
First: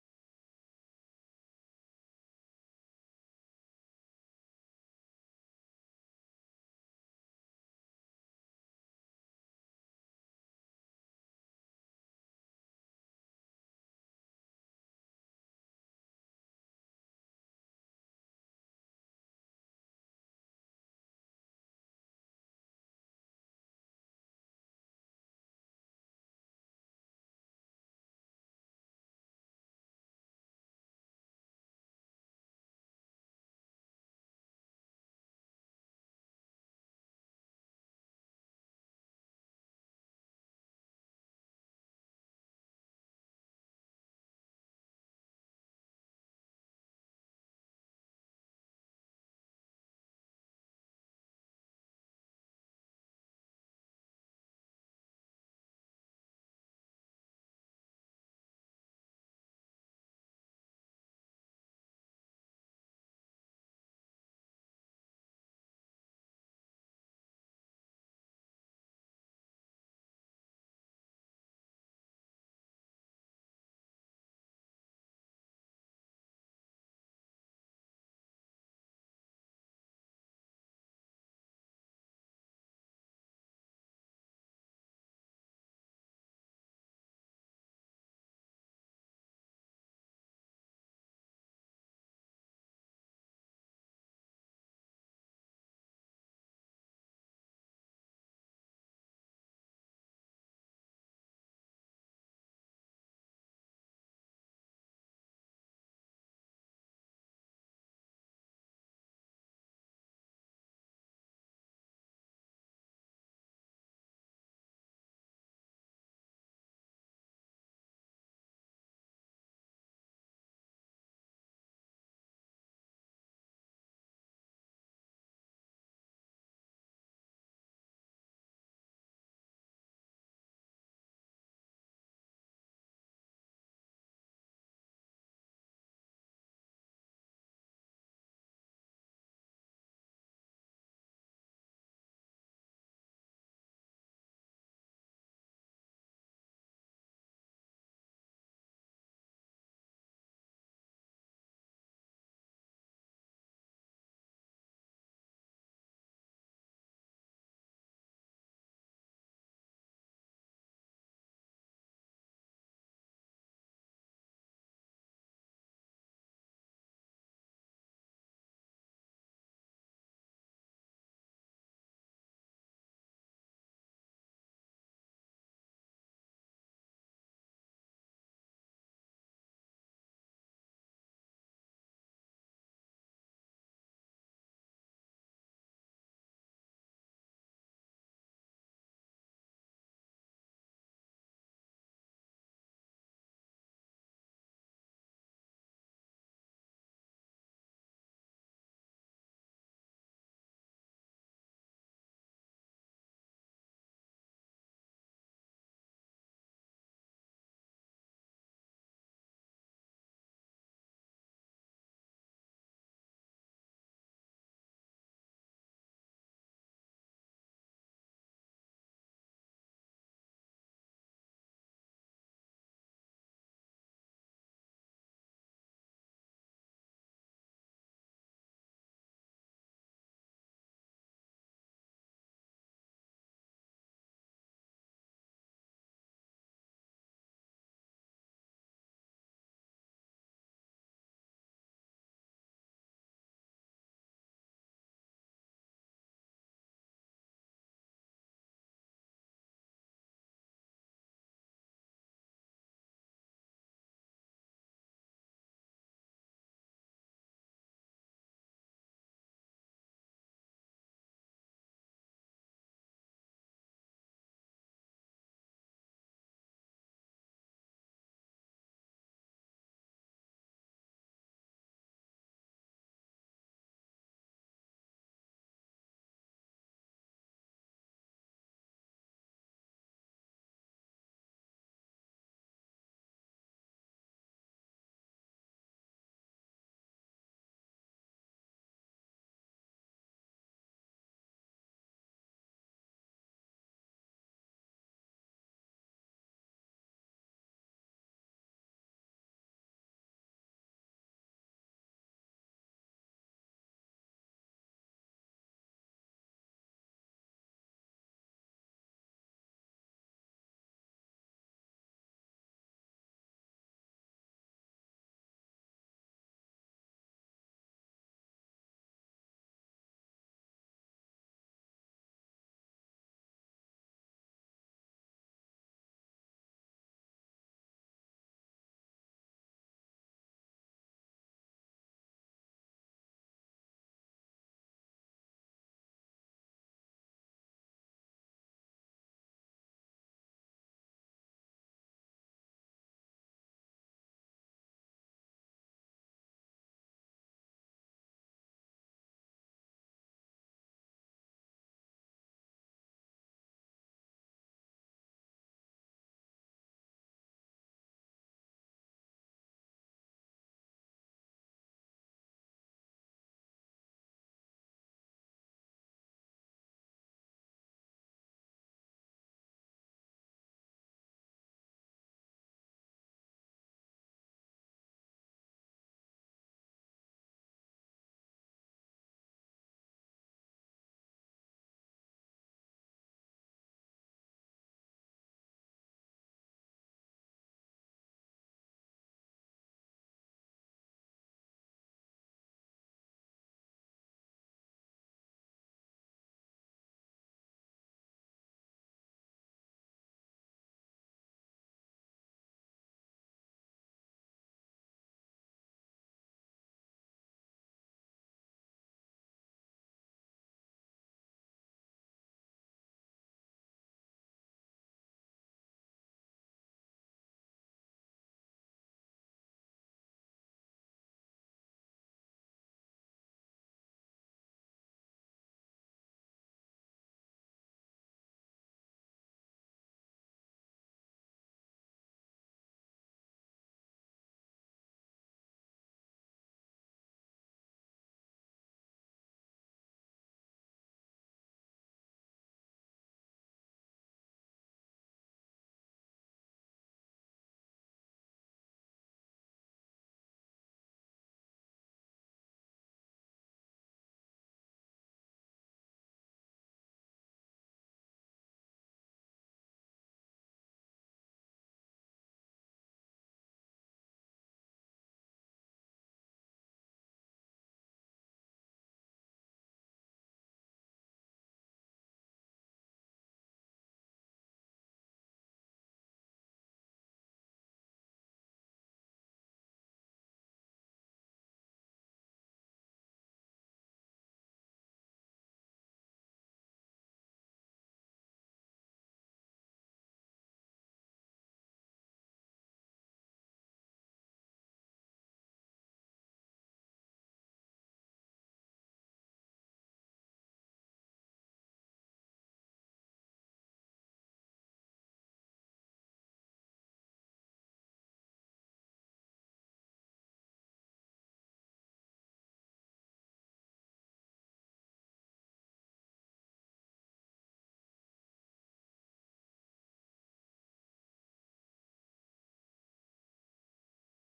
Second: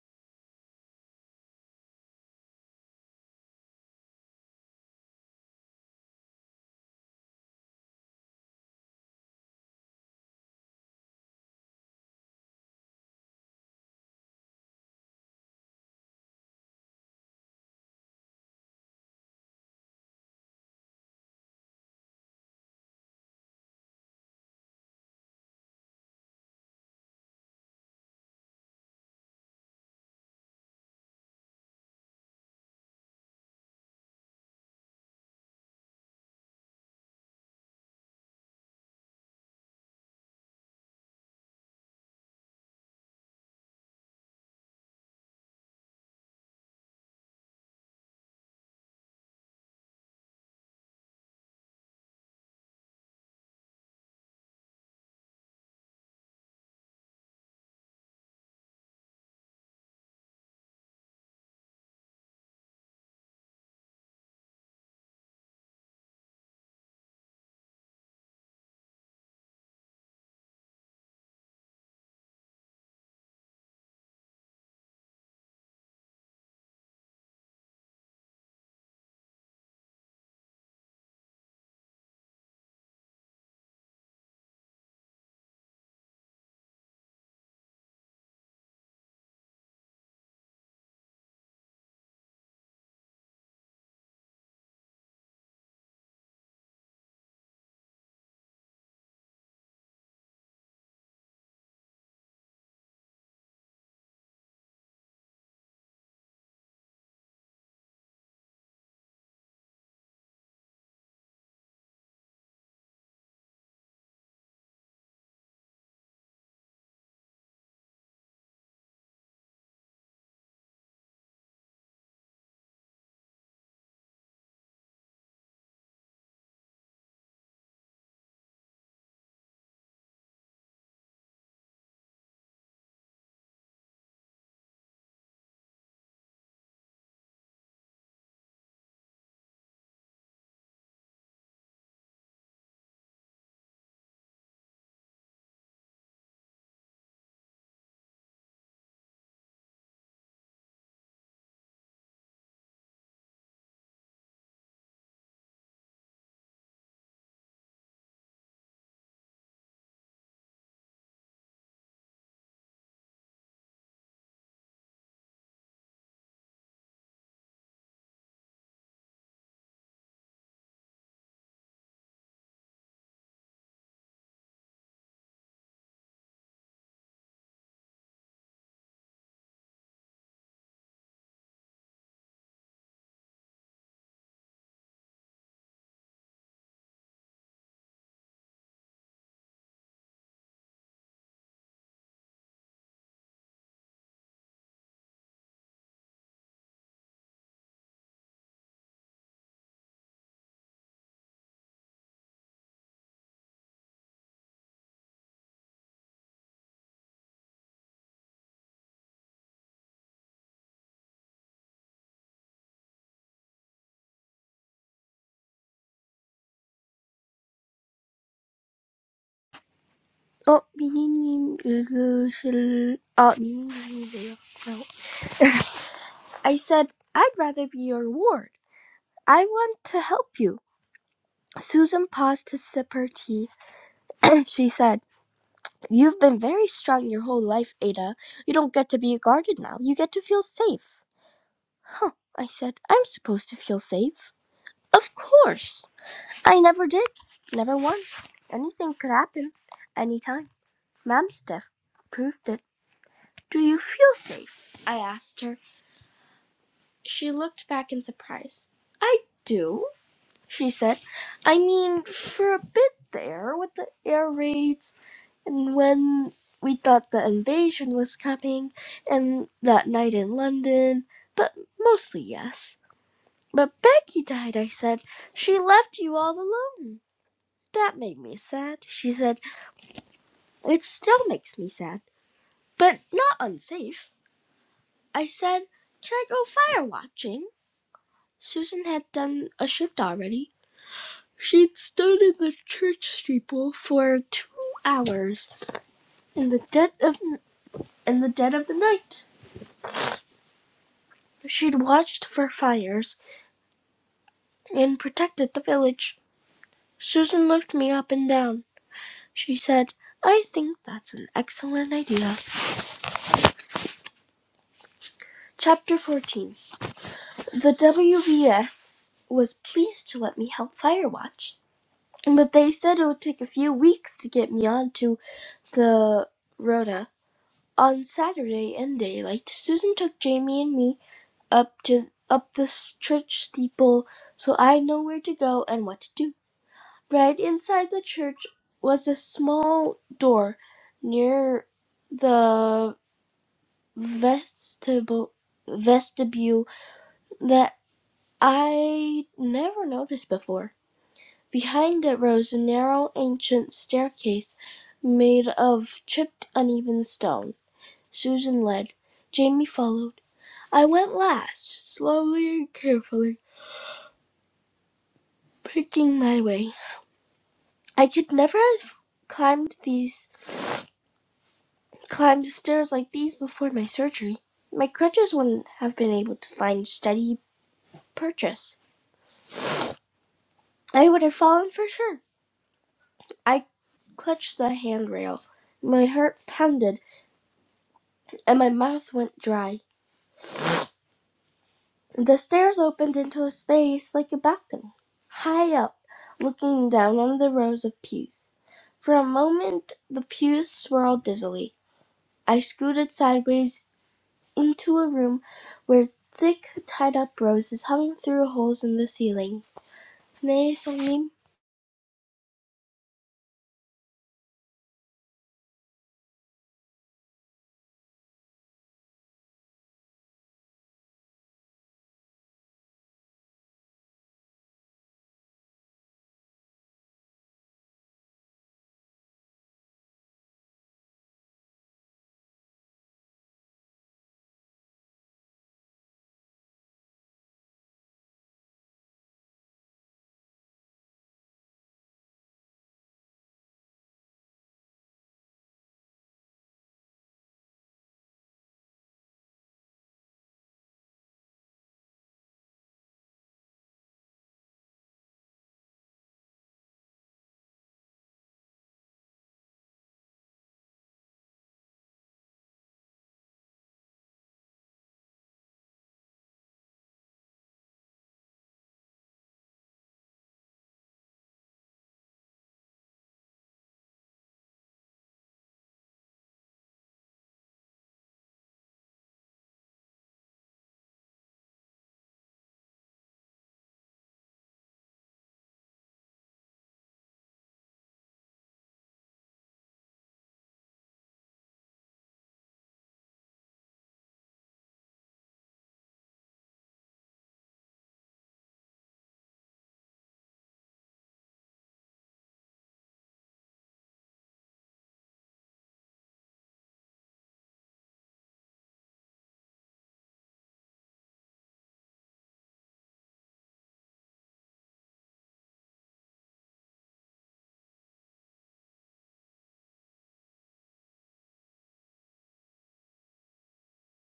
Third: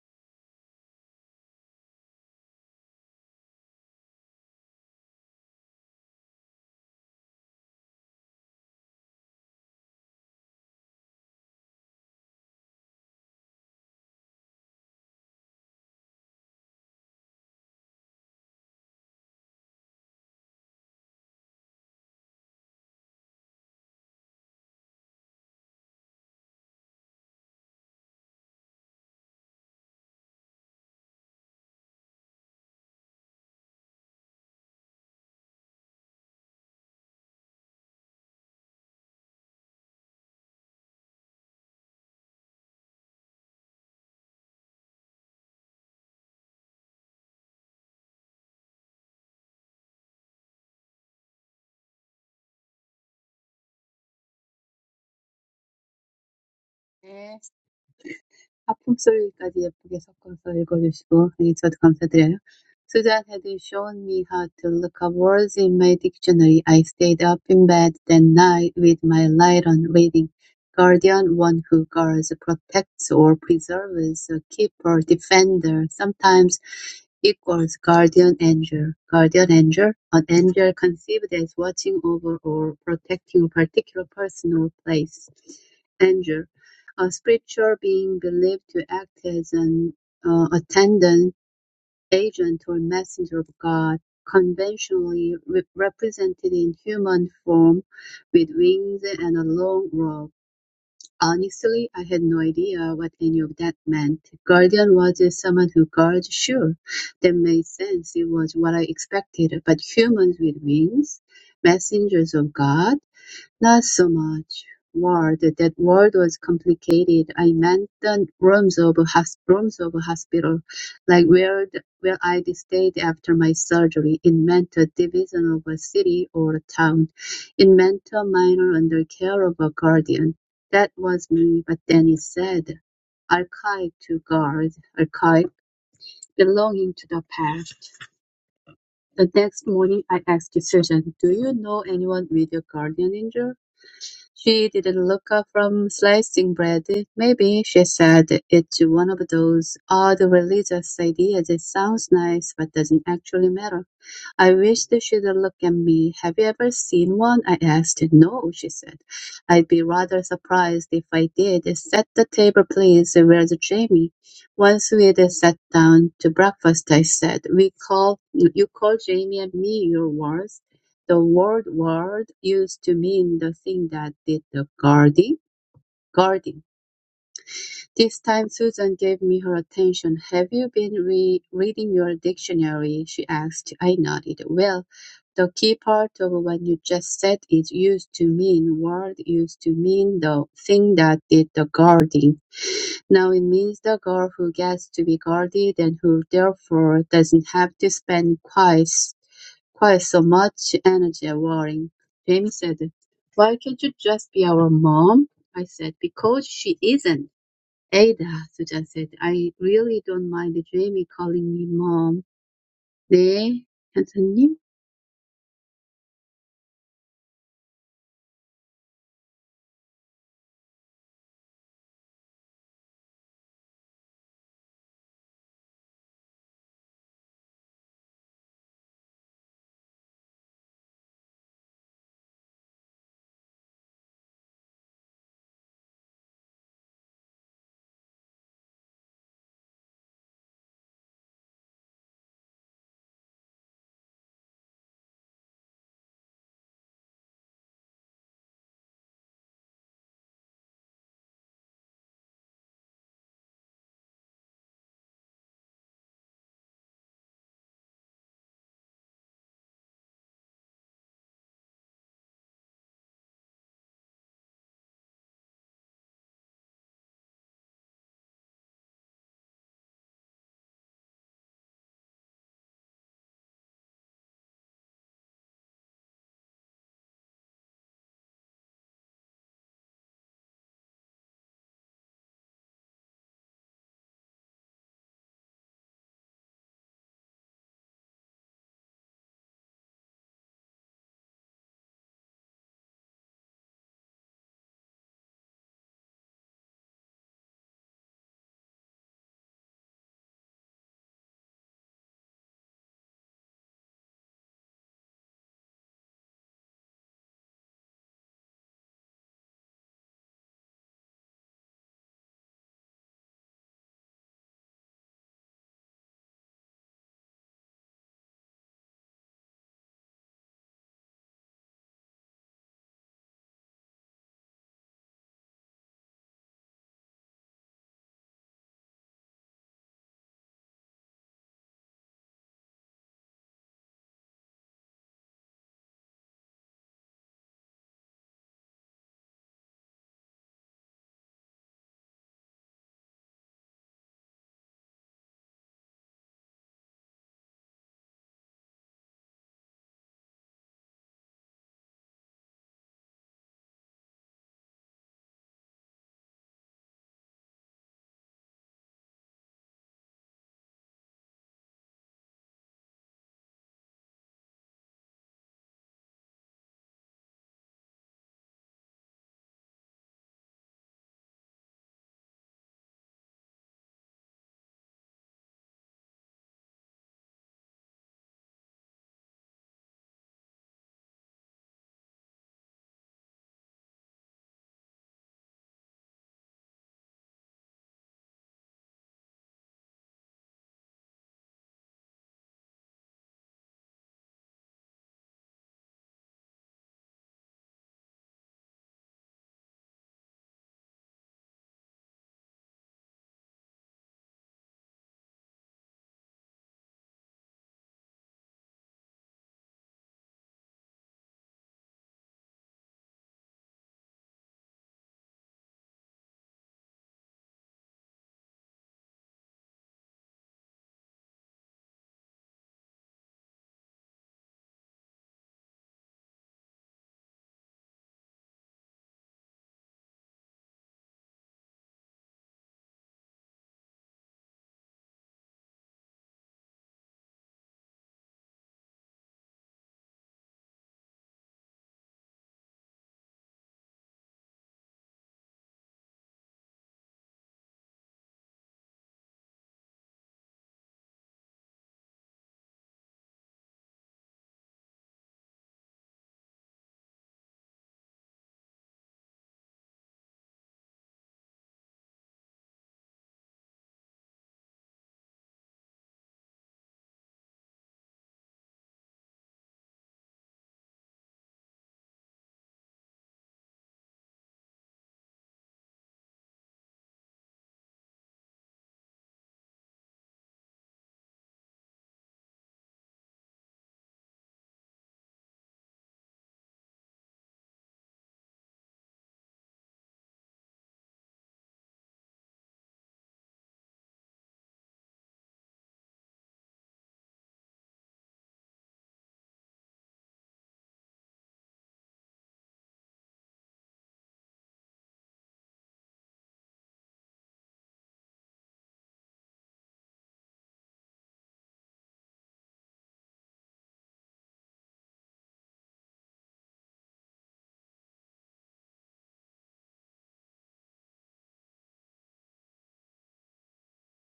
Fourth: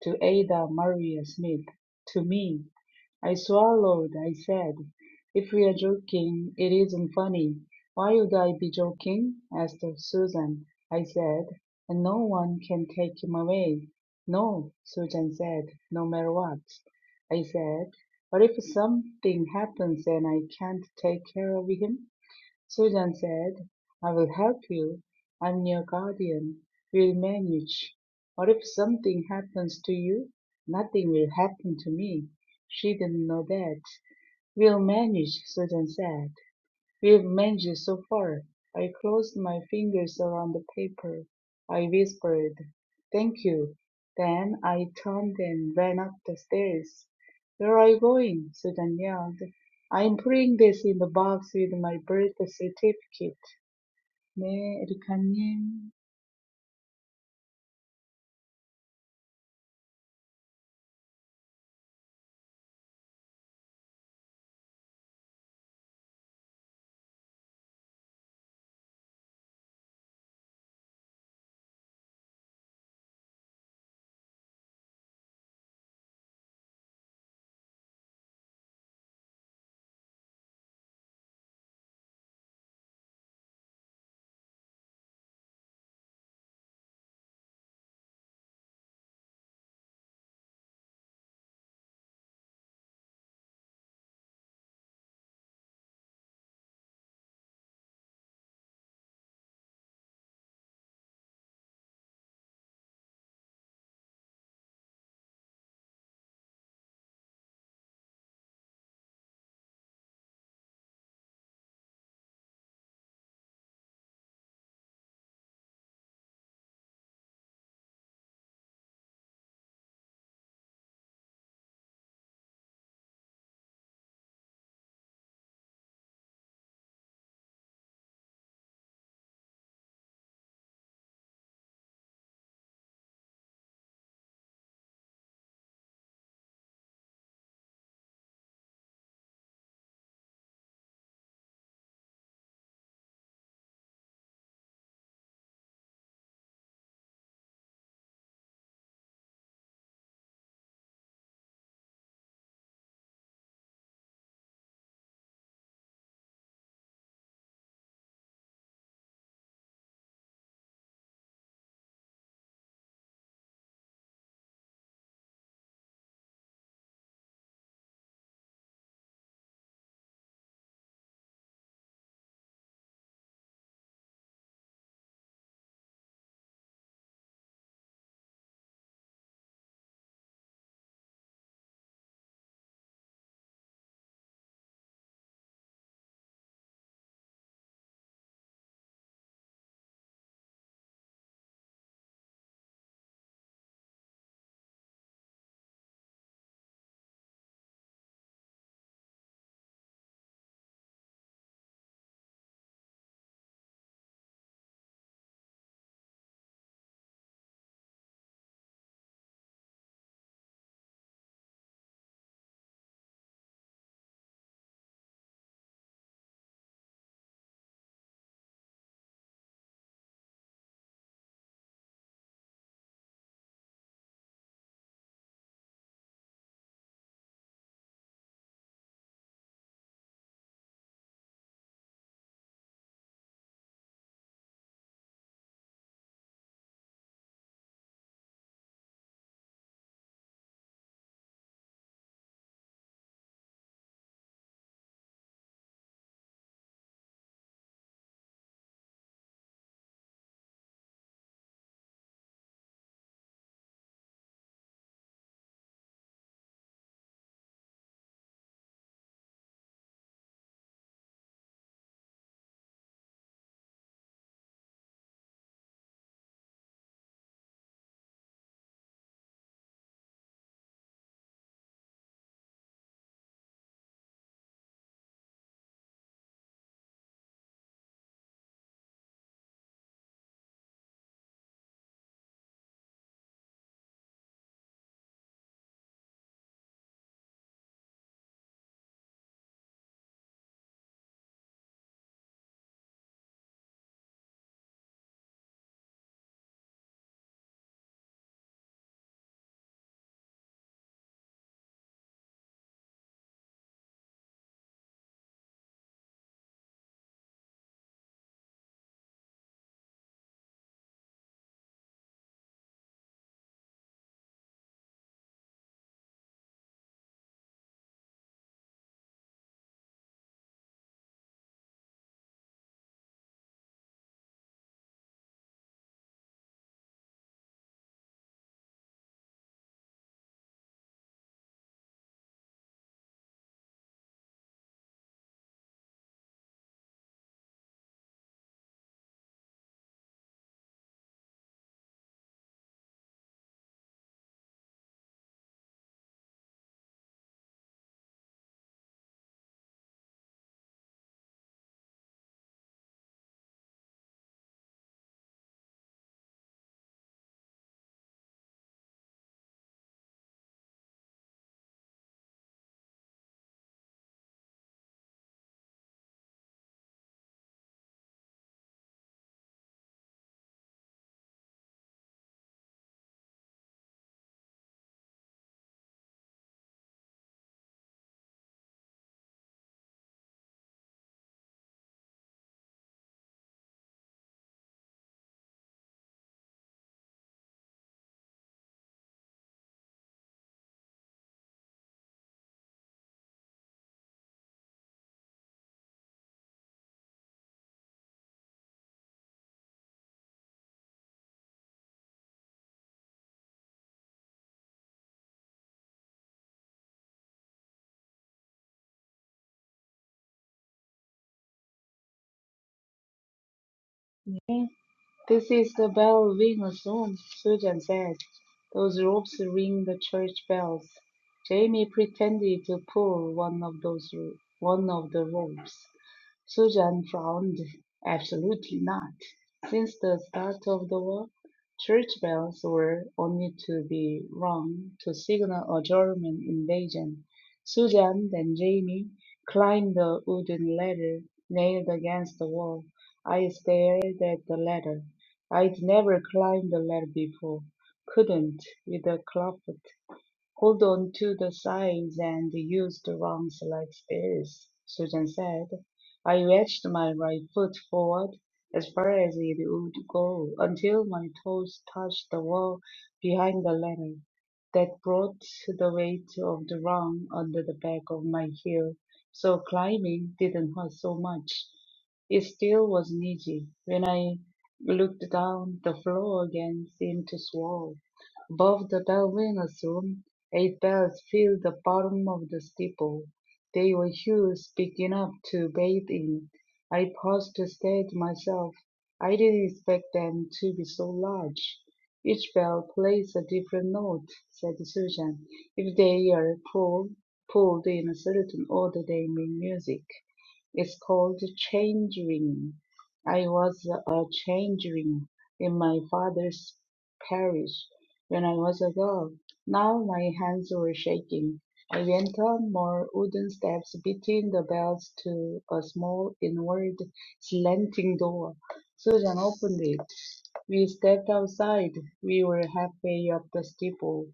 to Ada Maria Smith. To me, I swallowed. I said, If we are joking, it isn't funny. Why would I be joking? asked Susan. I said, And no one can take him away. No, Susan said, no matter what. I said, What if something happens and I can't take care of him? Susan said, "I will help you. I'm your guardian. We'll manage. Or if something happens to you, nothing will happen to me." She didn't know that. "We'll manage," Susan said. We've managed so far. I closed my fingers around the paper. I whispered, Thank you. Then I turned and ran up the stairs. Where are you going? Susan yelled. I'm putting this in the box with my birth certificate. 네, 에리카님. 네. 하품소리까지 예쁘게 섞어서 읽어주시고 아니 저도 감사드려요. Susan had shown me how to look up words in my dictionary. I stayed up in bed that night with my light on reading. Guardian, one who guards, protects, or preserves, a keeper, defender, sometimes equals guardian angel. Guardian angel, an angel conceived as watching over or protecting a particular person or place uh, scripture being believed to act as an uh, attendant, agent, or messenger of God, conventionally re- represented in human form with wings and a long robe. Honestly, I had no idea what any of that meant. Guardian was someone who guards, sure. That made sense. It was what I expected. But humans with wings? Messengers of God? Not so much ward. That ward was complicated. I meant the rooms of hos- rooms of hospital, like where the, where I stayed after my surgery. It meant a division of a city or a town. It meant a minor under care of a guardian. That was me. But then he said, "Archive to guard, archive belonging to the past." The next morning, I asked Susan, "Do you know anyone with a guardian angel?" She didn't look up from slicing bread. Maybe, she said, it's one of those odd religious ideas that sounds nice but doesn't actually matter. I wish they should look at me. Have you ever seen one? I asked. No, she said. I'd be rather surprised if I did. Set the table, please. Where's Jamie? Once we'd sat down to breakfast, I said, "We call you call Jamie and me your words." The word "word" used to mean the thing that did the guarding. Guarding. This time Susan gave me her attention. "Have you been re- reading your dictionary?" she asked. I nodded. "Well, the key part of what you just said is used to mean. Word used to mean the thing that did the guarding. Now it means the girl who gets to be guarded and who therefore doesn't have to spend quite s- quite so much energy worrying. Jamie said, Why can't you just be our mom? I said, Because she isn't. Ada, Sujan said, I really don't mind Jamie calling me mom. 네, 현서님. 어, 미니님 읽으실... 아, 미니님이네요. I said, I'd rather be your ward. I want to help you. Susan paused to sip her tea, (clears throat) and she said, You've been very strong your whole life, Ada. You don't get to be guarded now. You get to feel safe. Huh, I said, I'm supposed to feel safe. Of course. I never did. Never once. Anything could happen. Anytime. Mam's death proved it. Do you feel safe? I asked her. She looked back in surprise. I do, she said. I mean, for a bit there with the air raids And when we thought the invasion was coming, and that night in London, but mostly yes. But Becky died, I said. She left you all alone. That made me sad. She said, It still makes me sad, but not unsafe. I said, Can I go fire watching? Susan had done a shift already. She'd stood in the church steeple for two hours in the dead of in the dead of the night She'd watched for fires and protected the village. Susan looked me up and down. She said, I think that's an excellent idea. Chapter 14 The WVS was pleased to let me help fire watch, but they said it would take a few weeks to get me onto the Rota. On Saturday in daylight, Susan took Jamie and me up to up the church steeple so I know where to go and what to do. Right inside the church was a small door near the vestibule, vestibule that I never noticed before. Behind it rose a narrow ancient staircase made of chipped uneven stone. Susan led. Jamie followed. I went last, slowly and carefully, picking my way. I could never have climbed these climbed stairs like these before my surgery, my crutches wouldn't have been able to find steady purchase. I would have fallen for sure. I clutched the handrail. My heart pounded and my mouth went dry. The stairs opened into a space like a balcony, high up, looking down on the rows of pews. For a moment, the pews swirled dizzily. I scooted sideways into a room where thick tied up roses hung through holes in the ceiling. 네, 성님. This is the bell ring of song, Susan said. Those ropes ring the church bells. Jamie pretended to pull one of those one of the ropes. Susan frowned, Absolutely not. Since the start of the war, church bells were only to be rung to signal a German invasion. Susan and Jamie climbed the wooden ladder nailed against the wall. I stared at the ladder. I'd never climbed the ladder before. Couldn't with a club. Hold on to the sides and use the rungs like spears, Susan said. I wedged my right foot forward as far as it would go until my toes touched the wall behind the ladder. That brought the weight of the rung under the back of my heel, so climbing didn't hurt so much. It still wasn't easy. When I looked down, the floor again seemed to swirl above the Darwin's room. Eight bells filled the bottom of the steeple. They were huge, big enough to bathe in. I paused to stare at myself. I didn't expect them to be so large. Each bell plays a different note, said Susan. If they are pulled, pulled in a certain order, they make music. It's called change ring. I was a change ring in my father's parish when I was a girl. Now my hands were shaking. I went on more wooden steps, beating the bells to a small inward slanting door. Susan opened it. We stepped outside. We were halfway up the steeple.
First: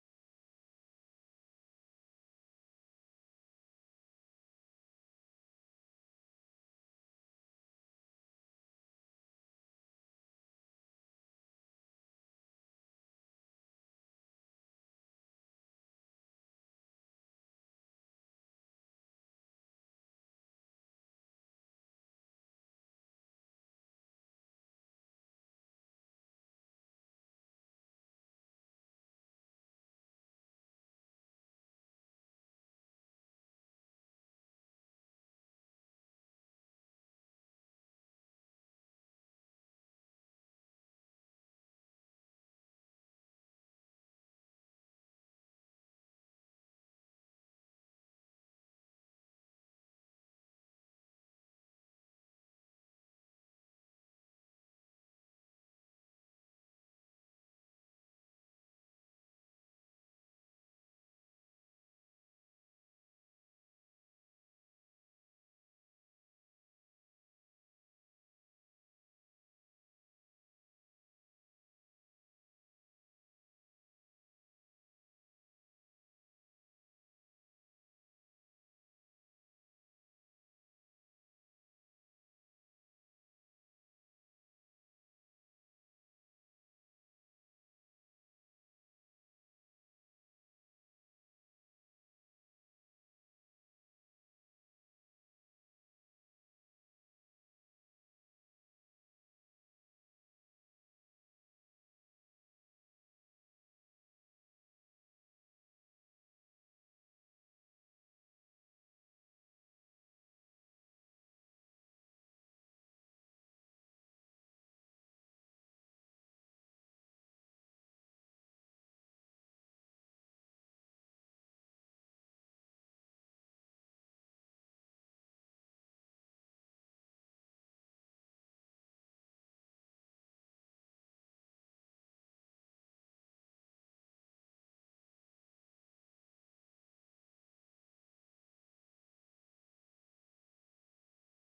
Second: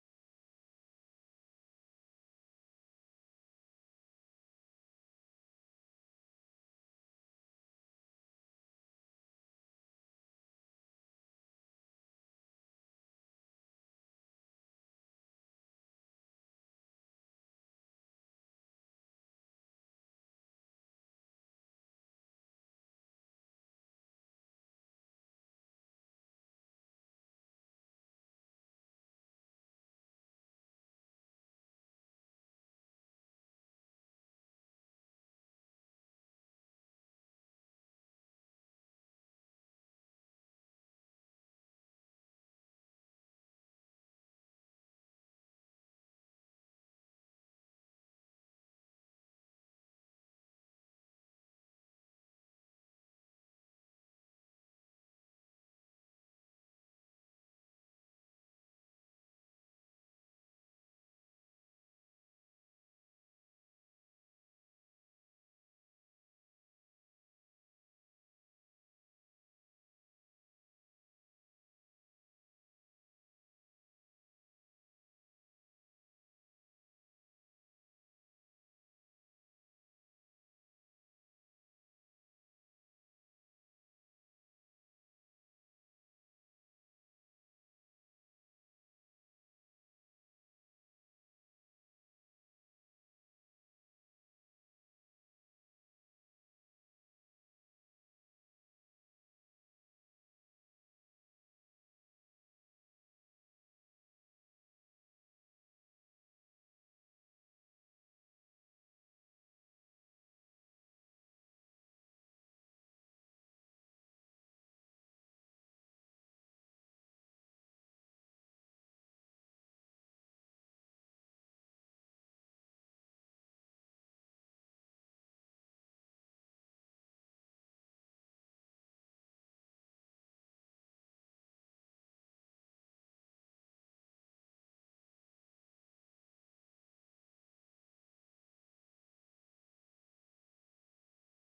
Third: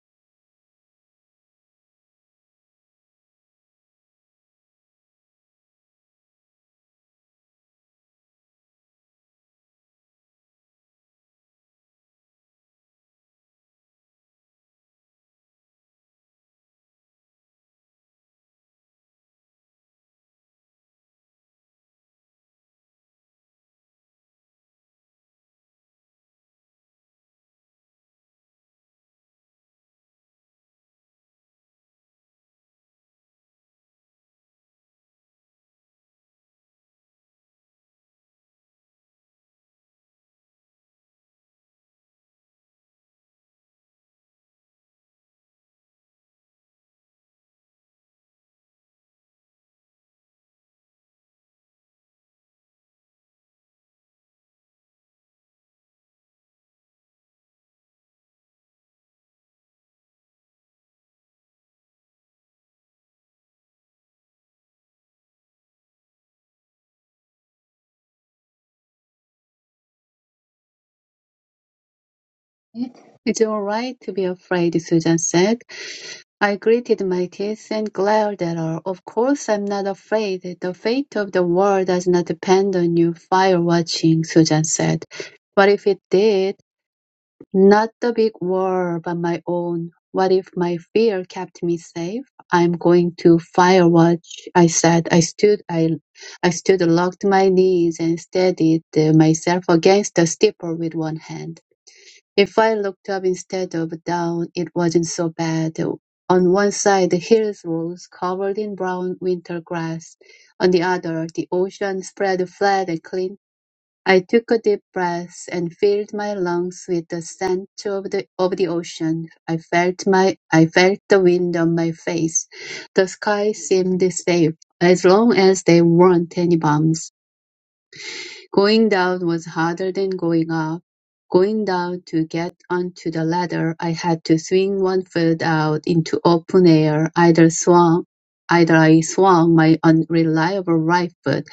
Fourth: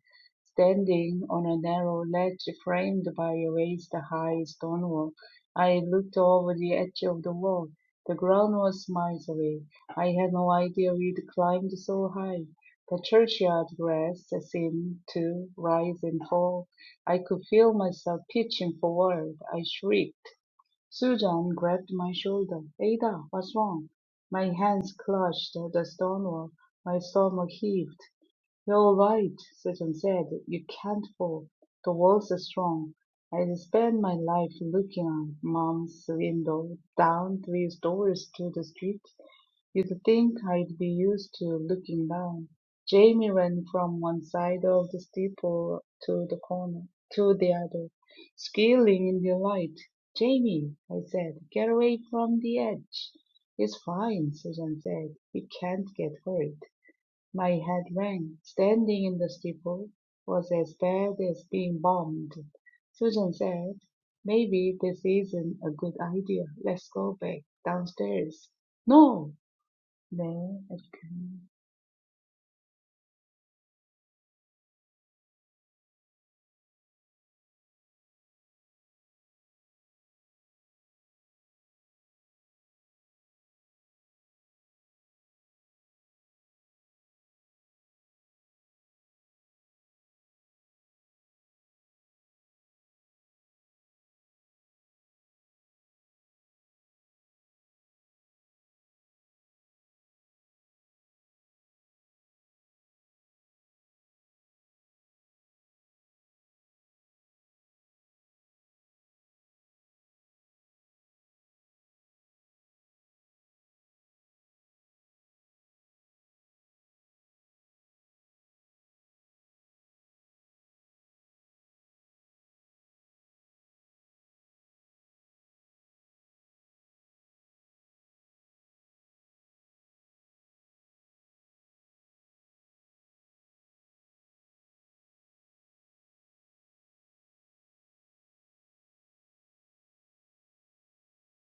Standing on a narrow ledge framed by a raised high stone wall, I looked over the edge of the wall. The ground was miles away. I had no idea we'd climbed so high. The churchyard grass seemed to rise and fall. I could feel myself pitching forward. I shrieked. Susan grabbed my shoulder. Ada, what's wrong? My hands clutched the stone wall. My stomach heaved. "You're all right," Sutton said. "You can't fall. The walls are strong. I spend my life looking out Mom's window, down three stories to the street. You'd think I'd be used to looking down." Jamie ran from one side of the steeple to the corner, to the other, squealing in delight. "Jamie," I said, "get away from the edge." "It's fine," Susan said. "You can't get hurt." My head rang. Standing in the steeple was as bad as being bombed. Susan said, Maybe this isn't a good idea. Let's go back downstairs. No! 네, 이렇게. 네. It's all right to be afraid, Susan said. I gritted my teeth and glared at her. Of course I'm not afraid. The fate of the world does not depend on you fire watching, Susan said. But if it did? Not the big world, but my own. What if my fear kept me safe? I'm going to fire watch, I said. I stood, I, I stood, locked my knees and steadied uh, myself against the steeple with one hand. If I looked up instead of down, it wasn't so bad. On one side, the hills rose, covered in brown winter grass. On the other, the ocean spread flat and clean I took a deep breath and filled my lungs with the scent of the of the ocean. I felt my I felt the wind on my face. The sky seemed safe as long as there weren't any bombs. Going down was harder than going up. Going down to get onto the ladder, I had to swing one foot out into open air. Either swung, either I swung my unreliable right foot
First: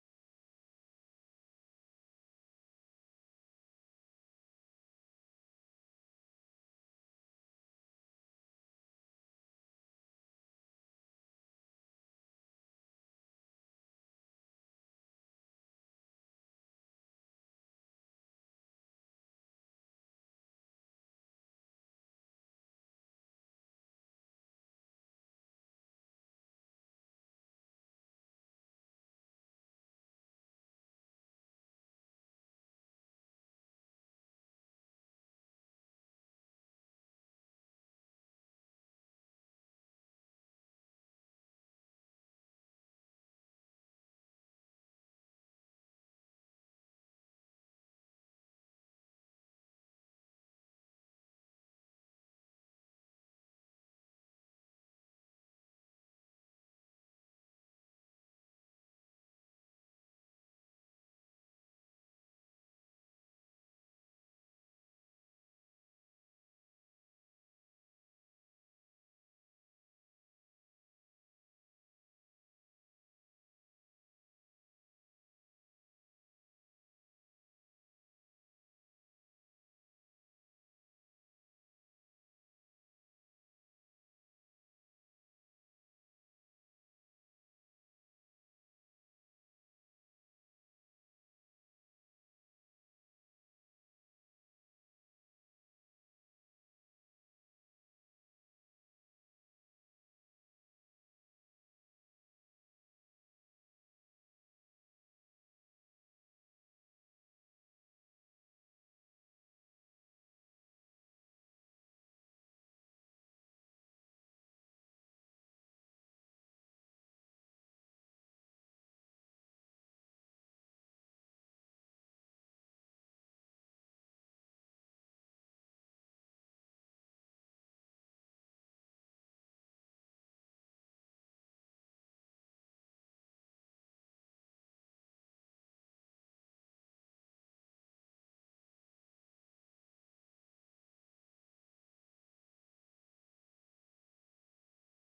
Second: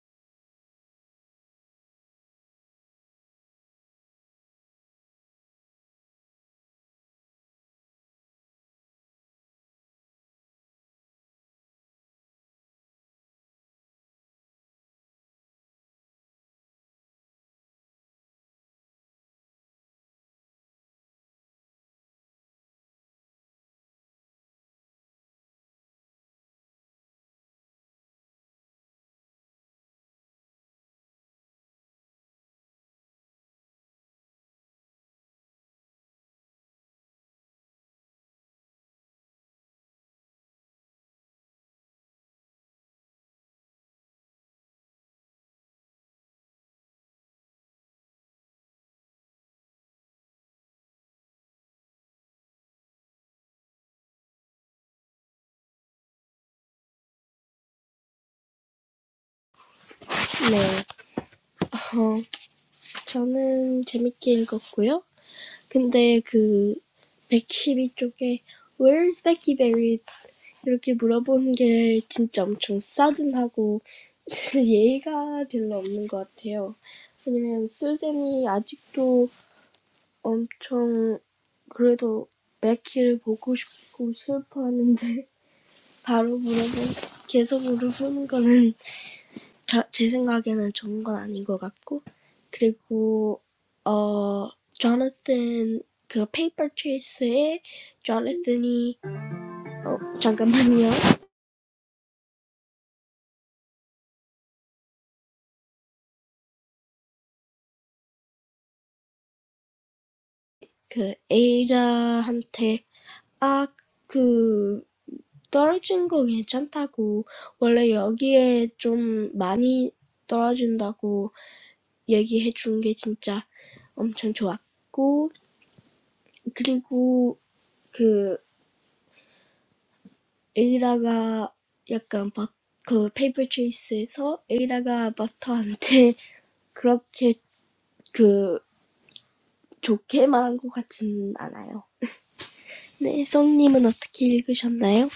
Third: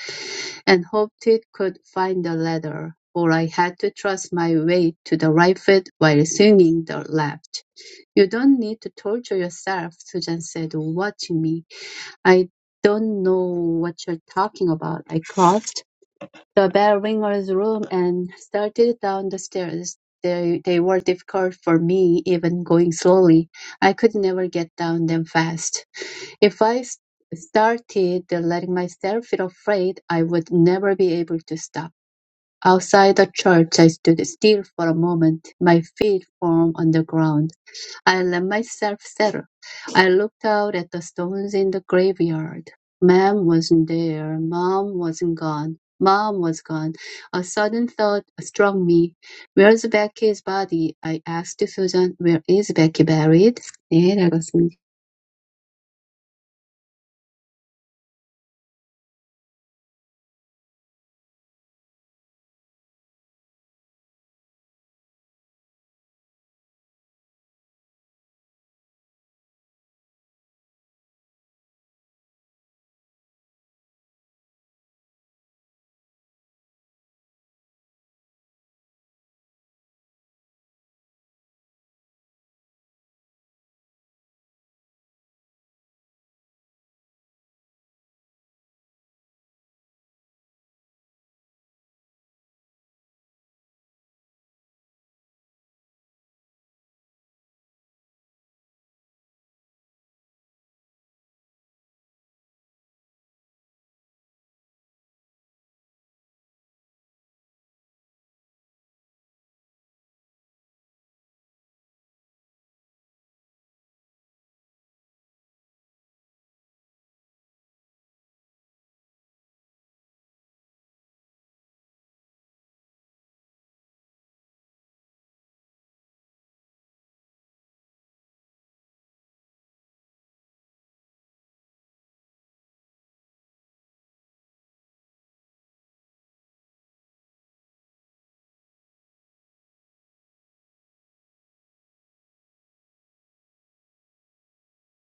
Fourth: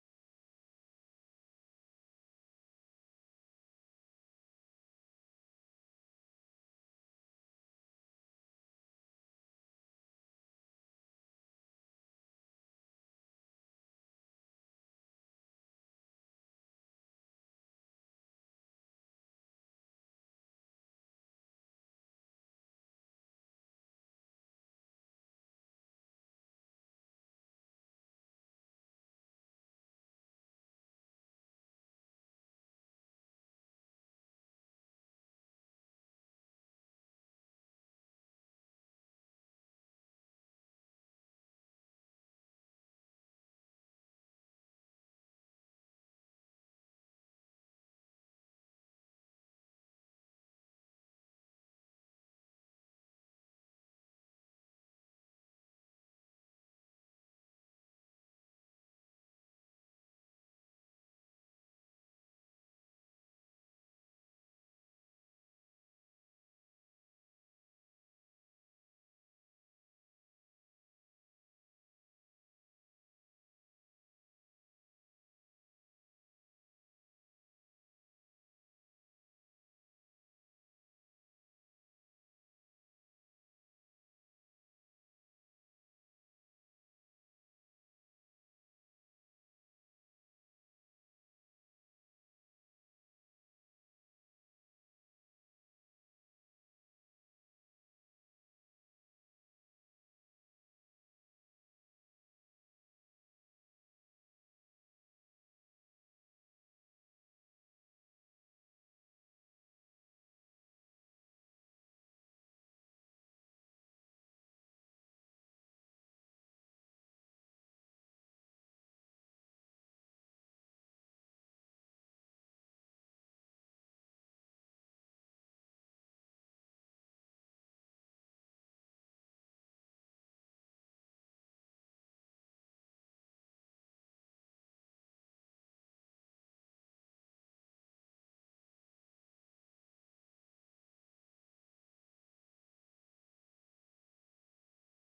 and hoped it could find the ladder, for I had to trust my weight to the right foot while swinging the left. You don't need to torture yourself, Susan said, watching me. I don't know what you're talking about. I crossed the bell ringer's room and started down the stairs. They, they were difficult for me, even going slowly. I could never get down them fast. If I s- started letting myself feel afraid, I would never be able to stop. Outside the church, I stood still for a moment, my feet firm on the ground. I let myself settle. I looked out at the stones in the graveyard. Mom wasn't there. Mom wasn't gone. Mom was gone. A sudden thought struck me. Where's Becky's body? I asked Susan. Where is Becky buried? 네, 잘 읽었습니다. 네, 어, 저는 재밌게 읽었고요. 근데 그 백십이 쪽에 Where's Becky Berry? 이렇게 물어보는 게 진짜 엄청 싸든하고 (laughs) 예의가 별로 없는 것 같아요. 왜냐면 수젠이 아직도 엄청 그래도 맥키를 보고 싶고 슬퍼하는데 바로 물어보 계속 물어보는 거는 (laughs) 저, 제 생각에는 좋은 건 아닌 것 같고 그리고 어 조나탄 그 페이퍼 트레이스에 조나탄이 어 잠깐만요 그 에이라한테 아 그 떨어진 거 괜찮다고 원래 여기에 좀 많이 떨어진다고 얘기해 준 게 진짜 엄청 좋았고 그리고 그 에이라가 약간 바, 그 페이퍼 체이스에서 에이라가 버터한테 (laughs) 그렇게 그 좋게 말한 것 같진 않아요. 네, 썸님은 어떻게 읽으셨나요?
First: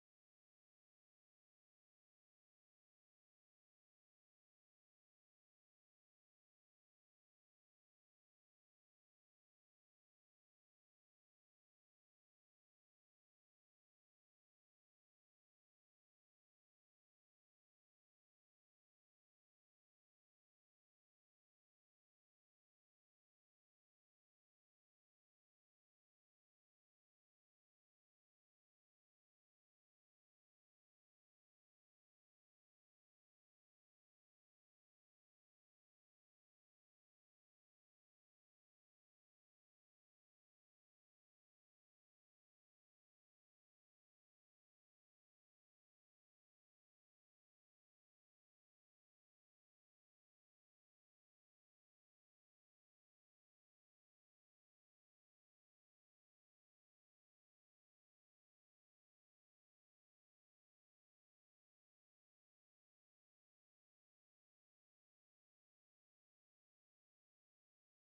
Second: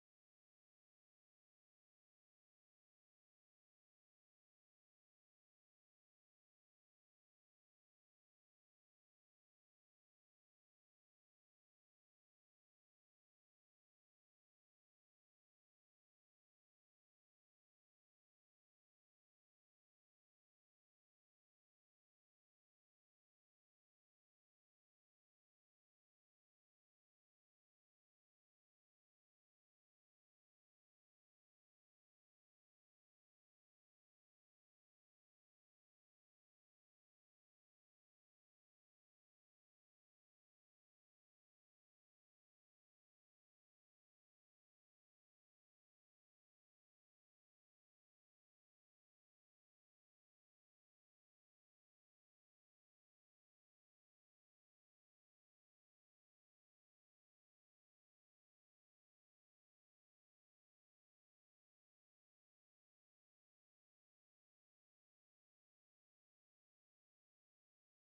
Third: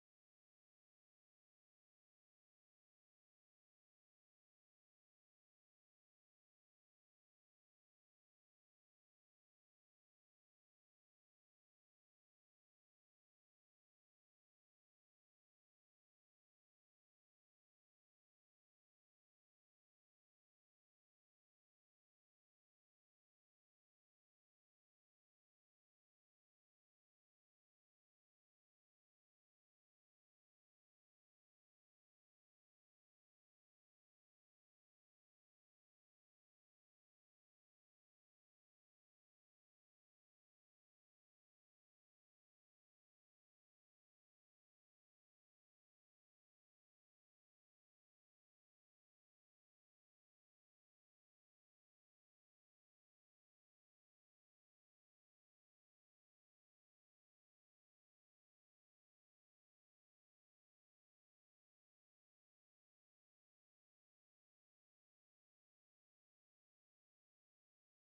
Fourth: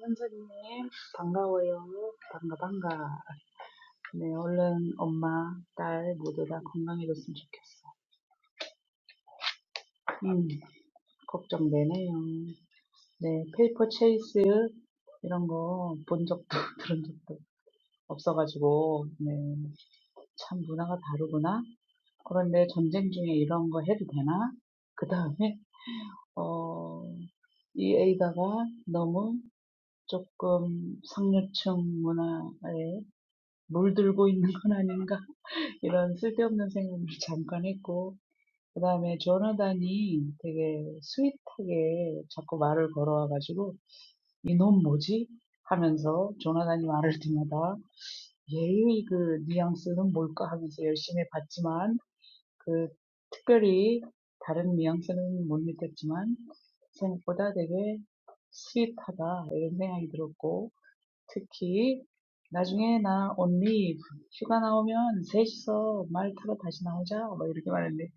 선생님, 반가워요. 반가, 반가. 네, 얼른 엄마, 딸 모두 다 건강해졌으면 좋겠어. 음, 걱정되네요. 네, 페이퍼 체이스 이런 거 본 적도 (laughs) 들은 적도 없어가지고, 네. 참 문화가 다르구나. 그런데 전쟁 중에 이런 거 해도 되나? 그 다음에, 어, 이 A다가 너무 조금 상류층 문화에 물들고 있는 (laughs) 건 아닌가? 이런 쓸데없는 생각을 잠깐 했고, 그 다음에 조나단이 되게 스윗하게 자꾸 말을 걸어와가지고, 이놈 뭐지? 하면서 조나단이 말할 때마다 얘의 그 뉘앙스는 뭘까 하면서 열심히 봤지만, 그 특별히 다른 뉘앙스는 못 느꼈지만 생각보다 되게 스윗하다 이런 생각이 들었고 특히 나중에 나 언니 휴가 나오면 셋이서 말 타러 다시 나오자 막 이렇게 말했는데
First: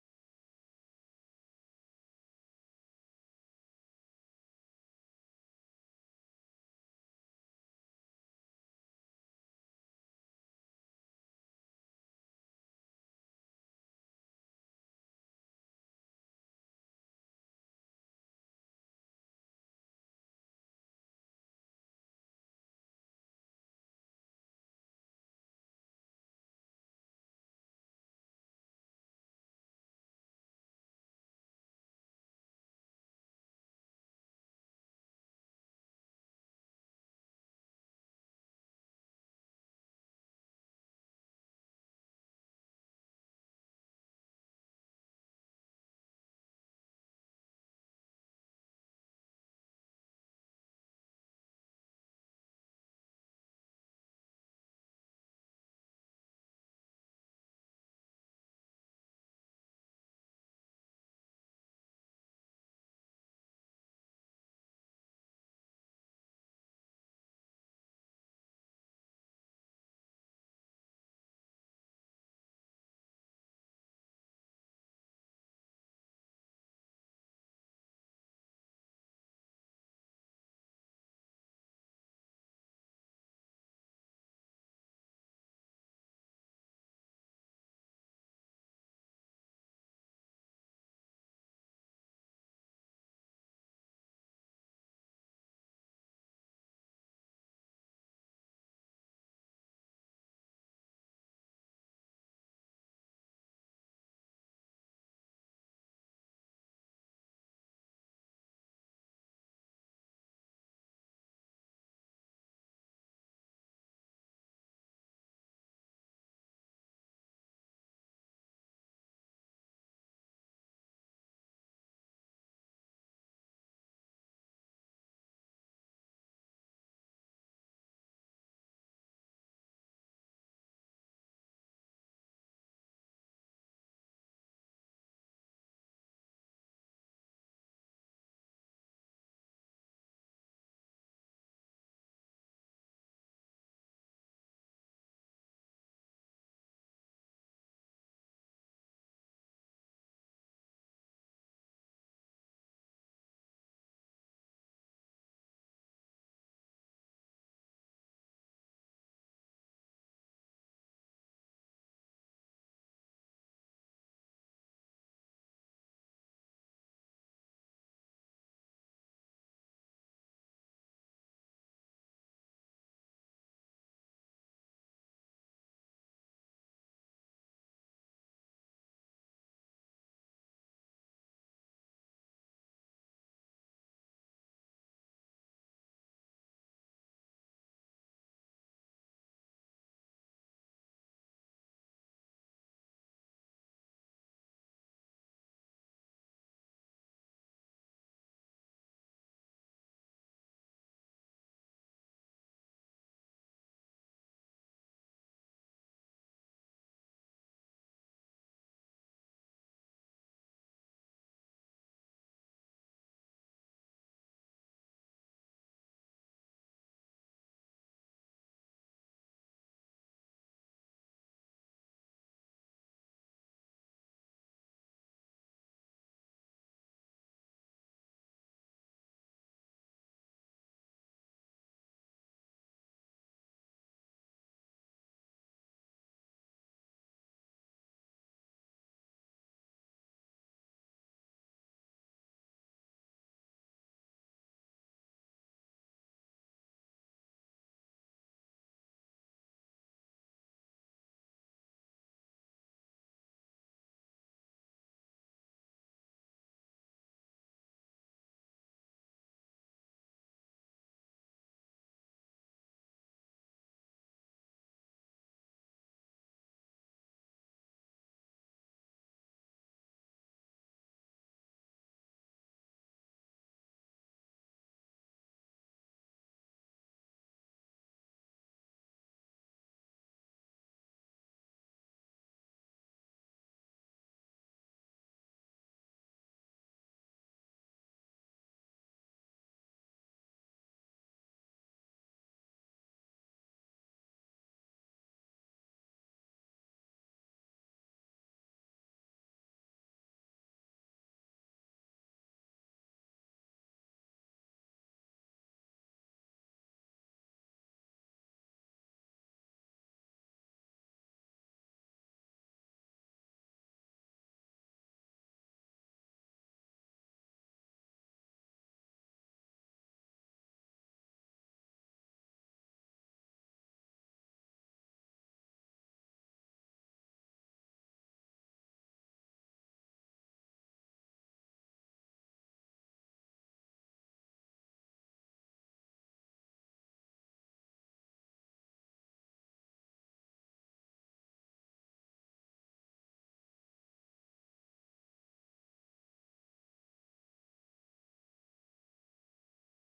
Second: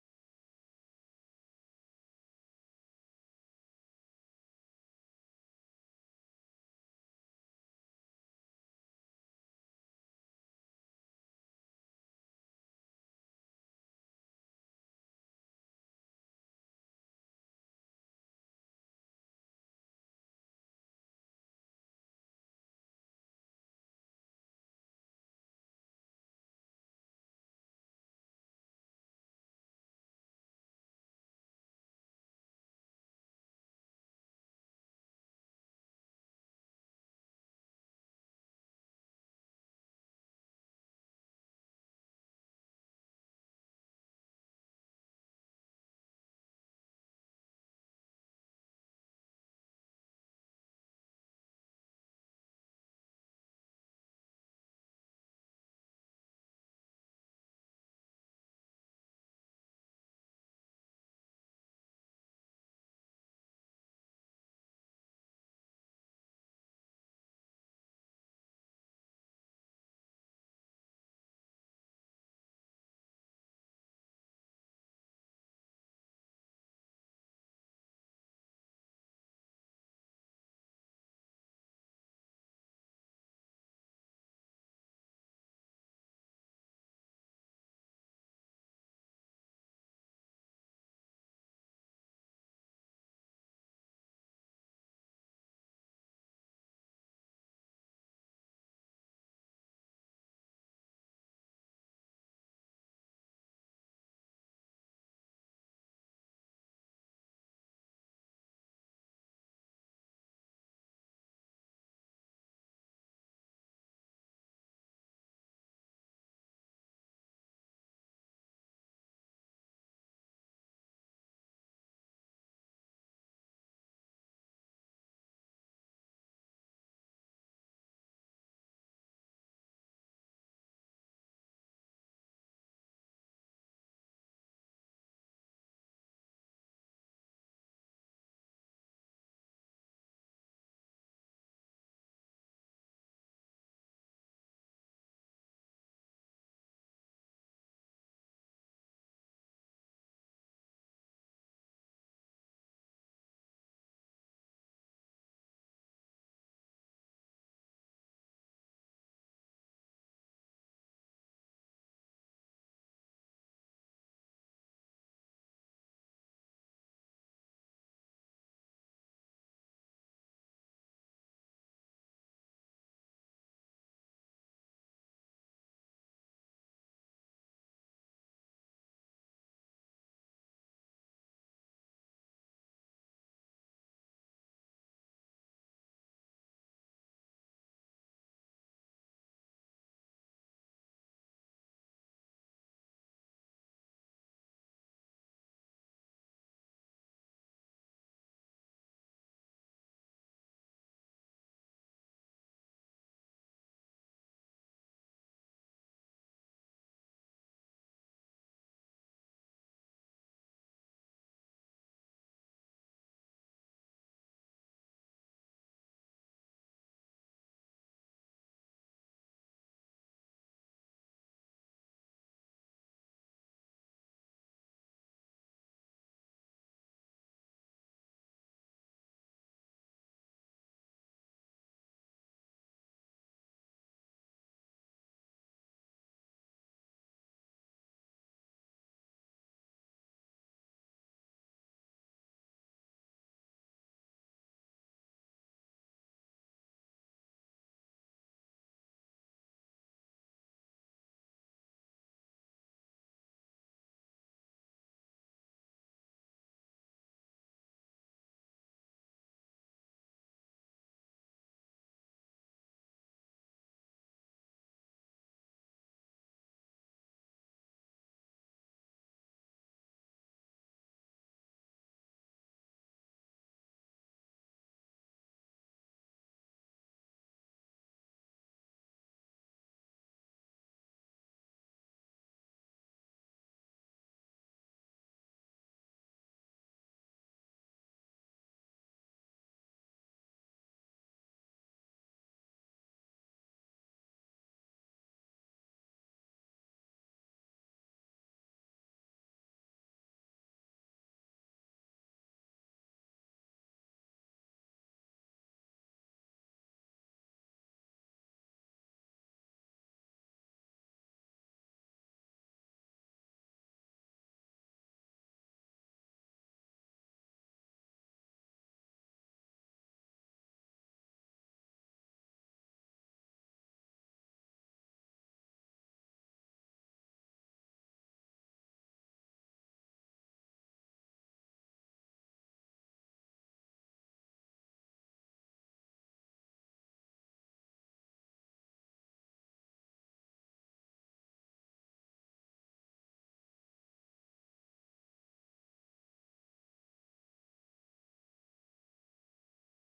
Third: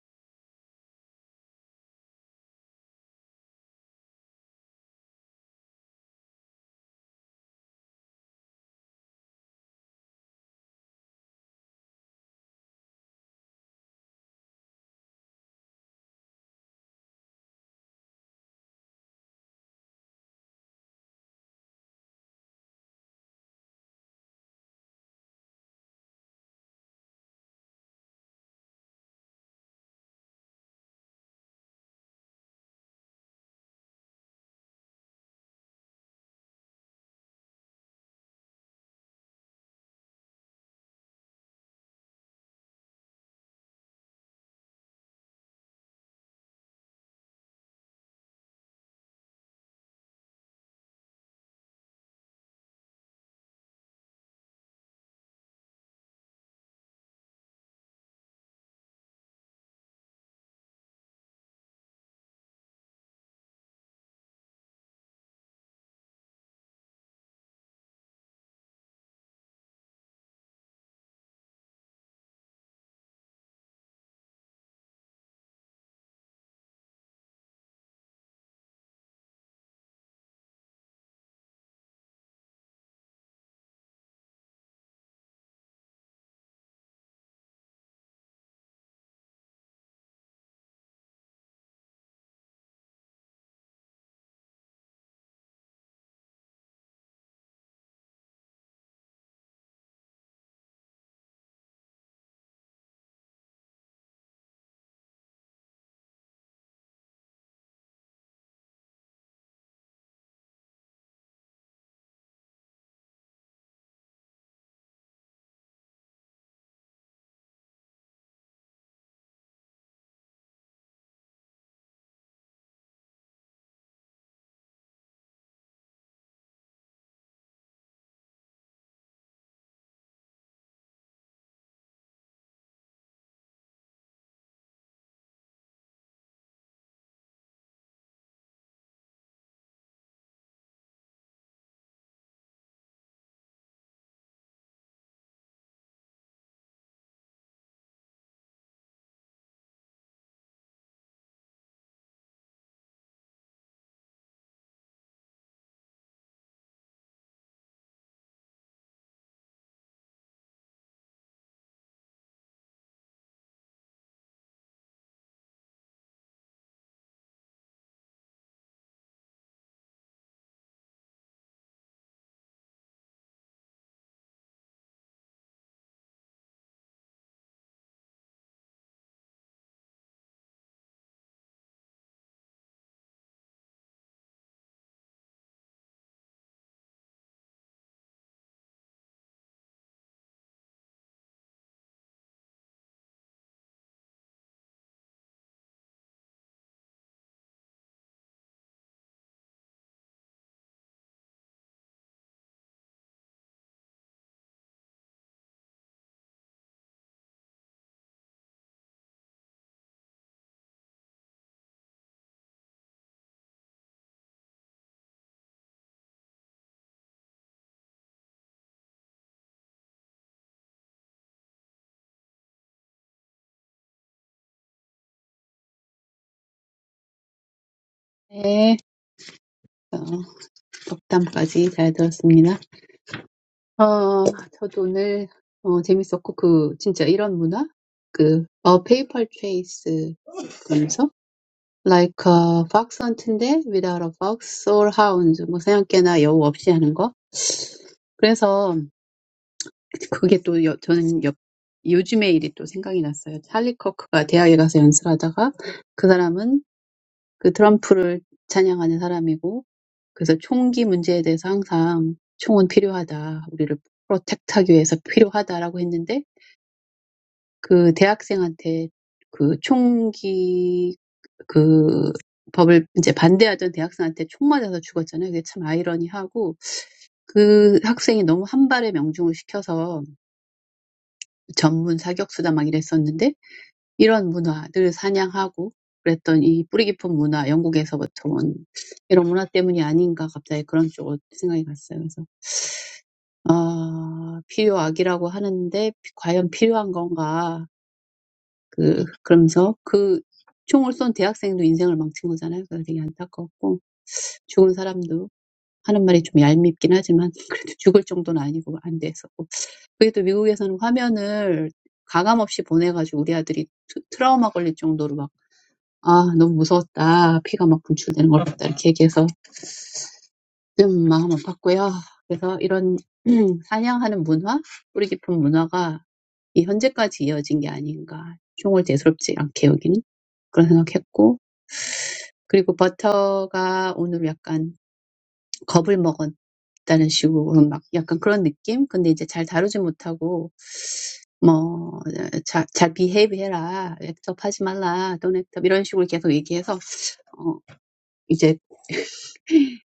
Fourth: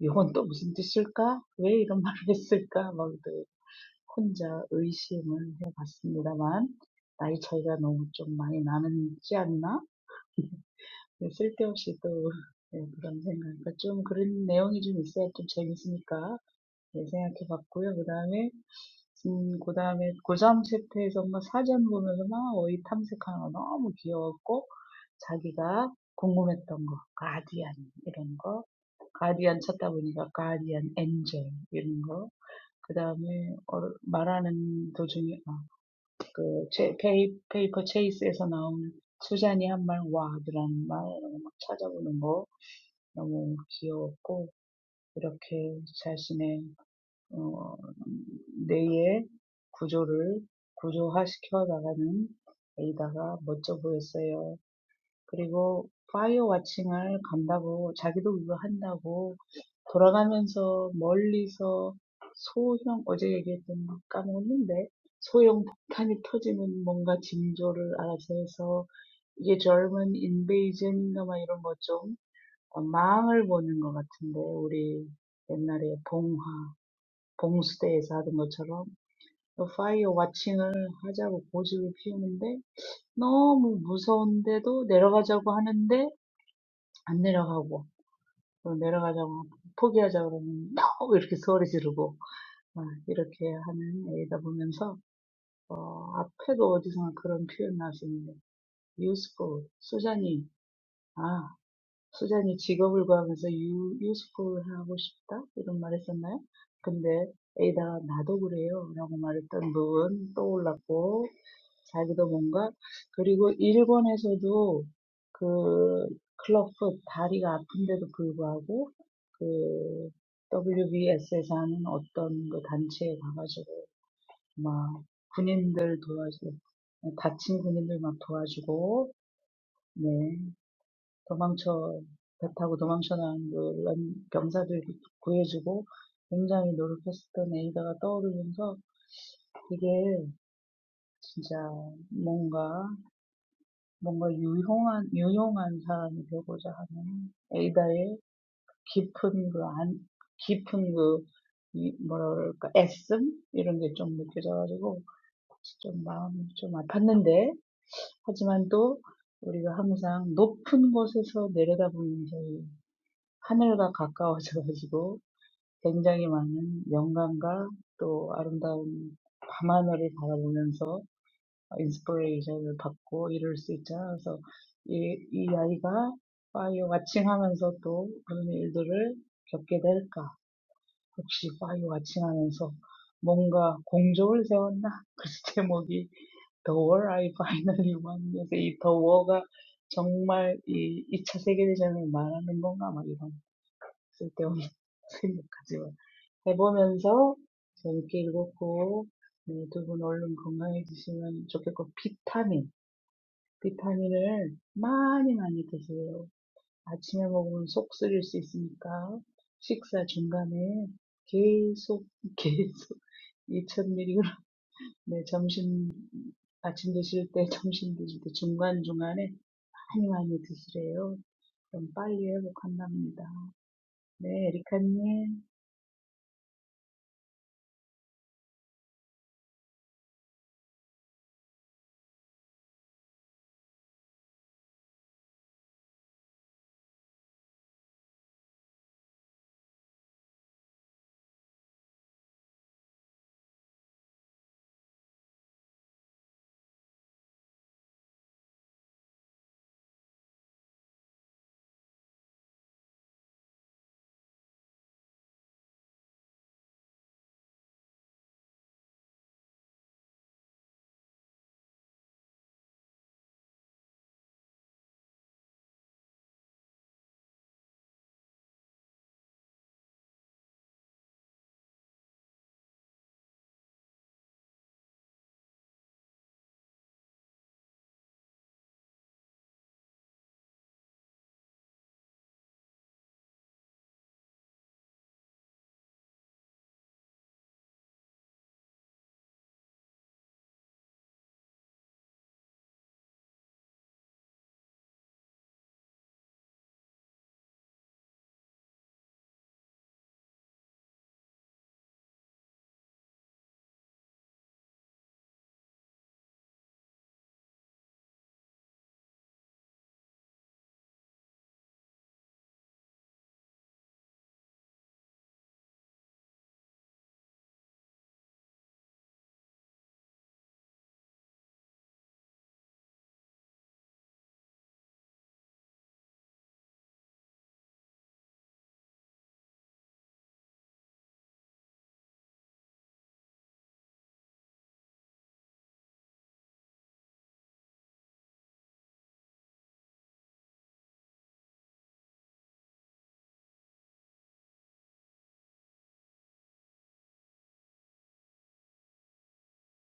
이건 또 무슨 뜻일까? 왜 이런 (laughs) 말을 했을까? 막그 혼자 의심을 해봤습니다만 나이 차이가 너무 좀 많이 나는지 않나? 쓸데없이 쓸데없이 또 네, 그런 그러니까 좀 그런 내용이 좀 있어야 좀 재밌으니까 네, 생각해 봤고요. 그 다음에 음, 그 다음에 고3 챕터에서 막 사전 보면서 막 어이 탐색하는 거 너무 귀여웠고 자기가 궁금했던 거 가디언 이런 거 가디언 찾다 보니까 가디언 엔젤 이런 거. 그 다음에 말하는 도중에 아, 그 제, 페이, 페이퍼 체이스에서 나온 수잔이 한 말 와드라는 말 막 찾아보는 거 너무 귀여웠고 이렇게 자신의 어, 뇌의 구조를 구조화시켜 나가는 에이다가 멋져 보였어요. 그리고 파이어 워칭을 간다고 자기도 그거 한다고 돌아가면서 멀리서 소형 어제 얘기했던 거 까먹었는데 소형 폭탄이 터지는 뭔가 징조를 알아서 해서 이게 젊은 인베이전인가 막 이런 거좀 망을 보는 것 같은데 우리 옛날에 봉화 봉수대에서 하던 것처럼 파이어 워칭을 하자고 고집을 피우는데 너무 무서운데도 내려가자고 하는데 안 내려가고 또 내려가자고 포기하자고 그러면 no 이렇게 소리 지르고 아, 이렇게 하는 애이다 보면서 어, 앞에도 어디선가 그런 표현 나왔었는데 useful 수잔이 아 수잔이 직업을 구하면서 유, useful 하고 싶다 이런 말 했었나요? 근데 에이다가 나도 그래요 라고 말했던 부분 떠올랐고 자기도 뭔가 그리고 일본에서도 그 클럽풋 다리가 아픈데도 불구하고 그 WBS에서 하는 어떤 그 단체에 가가지고 막 군인들 도와주고 다친 군인들 막 도와주고 네 도망쳐 배 타고 도망쳐 나온 그런 병사들 구해주고 굉장히 노력했었던 에이다가 떠오르면서 이게 진짜 뭔가 뭔가 유용한, 유용한 사람이 되고자 하는 에이다의 깊은 그 안, 깊은 그, 이, 뭐랄까, 애씀? 이런 게 좀 느껴져가지고, 좀 마음이 좀 아팠는데, 하지만 또 우리가 항상 높은 곳에서 내려다보면서 이 하늘과 가까워져가지고, 굉장히 많은 영광과 또 아름다운 밤하늘을 바라보면서 인스퍼레이션을 받고 이럴 수 있잖아요. 그래서 이, 이 아이가 파이어 와칭하면서 또 그런 일들을 겪게 될까? 혹시 파이어 와칭하면서 뭔가 공적을 세웠나? (laughs) 그래서 제목이 The War I Finally Won. 그래서 이 The War가 정말 이 2차 세계대전을 말하는 건가? 막 이런 쓸데없는 (laughs) 생각까지 해보면서 재밌게 읽었고 네, 두분 얼른 건강해지시면 좋겠고 비타민 비타민을 많이 많이 드세요. 아침에 먹으면 속 쓰릴 수 있으니까 식사 중간에 계속 (laughs) 계속 2000mg 네, 점심 아침 드실 때 (laughs) 점심 드실 때 중간중간에 많이 많이 드시래요. 그럼 빨리 회복한답니다. 네, 에리카님. 네. 어. Oh, that's so cool. 그래서 총기 문제에 대해서 항상 총은 필요하다. 우리를 프로텍트하기 위해서 필요하다라고 했는데 그 대학생한테 그 총기 그 법을 이제 반대하던 대학생한테 총 맞아서 죽었잖아요. 그게 참 아이러니하고 그 학생이 너무 한 발에 명중을 시켜서 전문 사격수다 막 이랬었는데 이런 문화를 사냥하고 그랬던 이 뿌리 깊은 문화, 영국에서부터 온 이런 문화 때문이 아닌가 갑자기 그런 쪽으로 생각이 갔어요. 그래서 아, 필요악이라고 하는데 과연 필요한 건가? 그 그러면서 그 총을 쏜 대학생도 인생을 망친 거잖아요. 그래서 되게 안타깝고 죽은 사람도 하는 말이 좀 얄밉긴 하지만 (laughs) 그래도 죽을 정도는 아니고 안 됐었고 그게 또 미국에서는 화면을 가감 없이 보내가지고 우리 아들이 트, 트라우마 걸릴 정도로 막 아, 너무 무서웠다. 피가 막 분출되는 걸 봤다. 이렇게 얘기해서 좀 마음 아팠고요. 그래서 이런 (clears throat) 사냥하는 문화, 뿌리 깊은 문화가 이 현재까지 이어진 게 아닌가. 총을 대수롭지 않게 여기는 그런 생각했고, 그리고 버터가 오늘 약간 겁을 먹었다는 식으로 막 약간 그런 느낌? 근데 이제 잘 다루지 못하고, 뭐, 잘, 잘 비헤이브 해라. 액터하지 말라. don't act up. 이런 식으로 계속 얘기해서, 어, 이제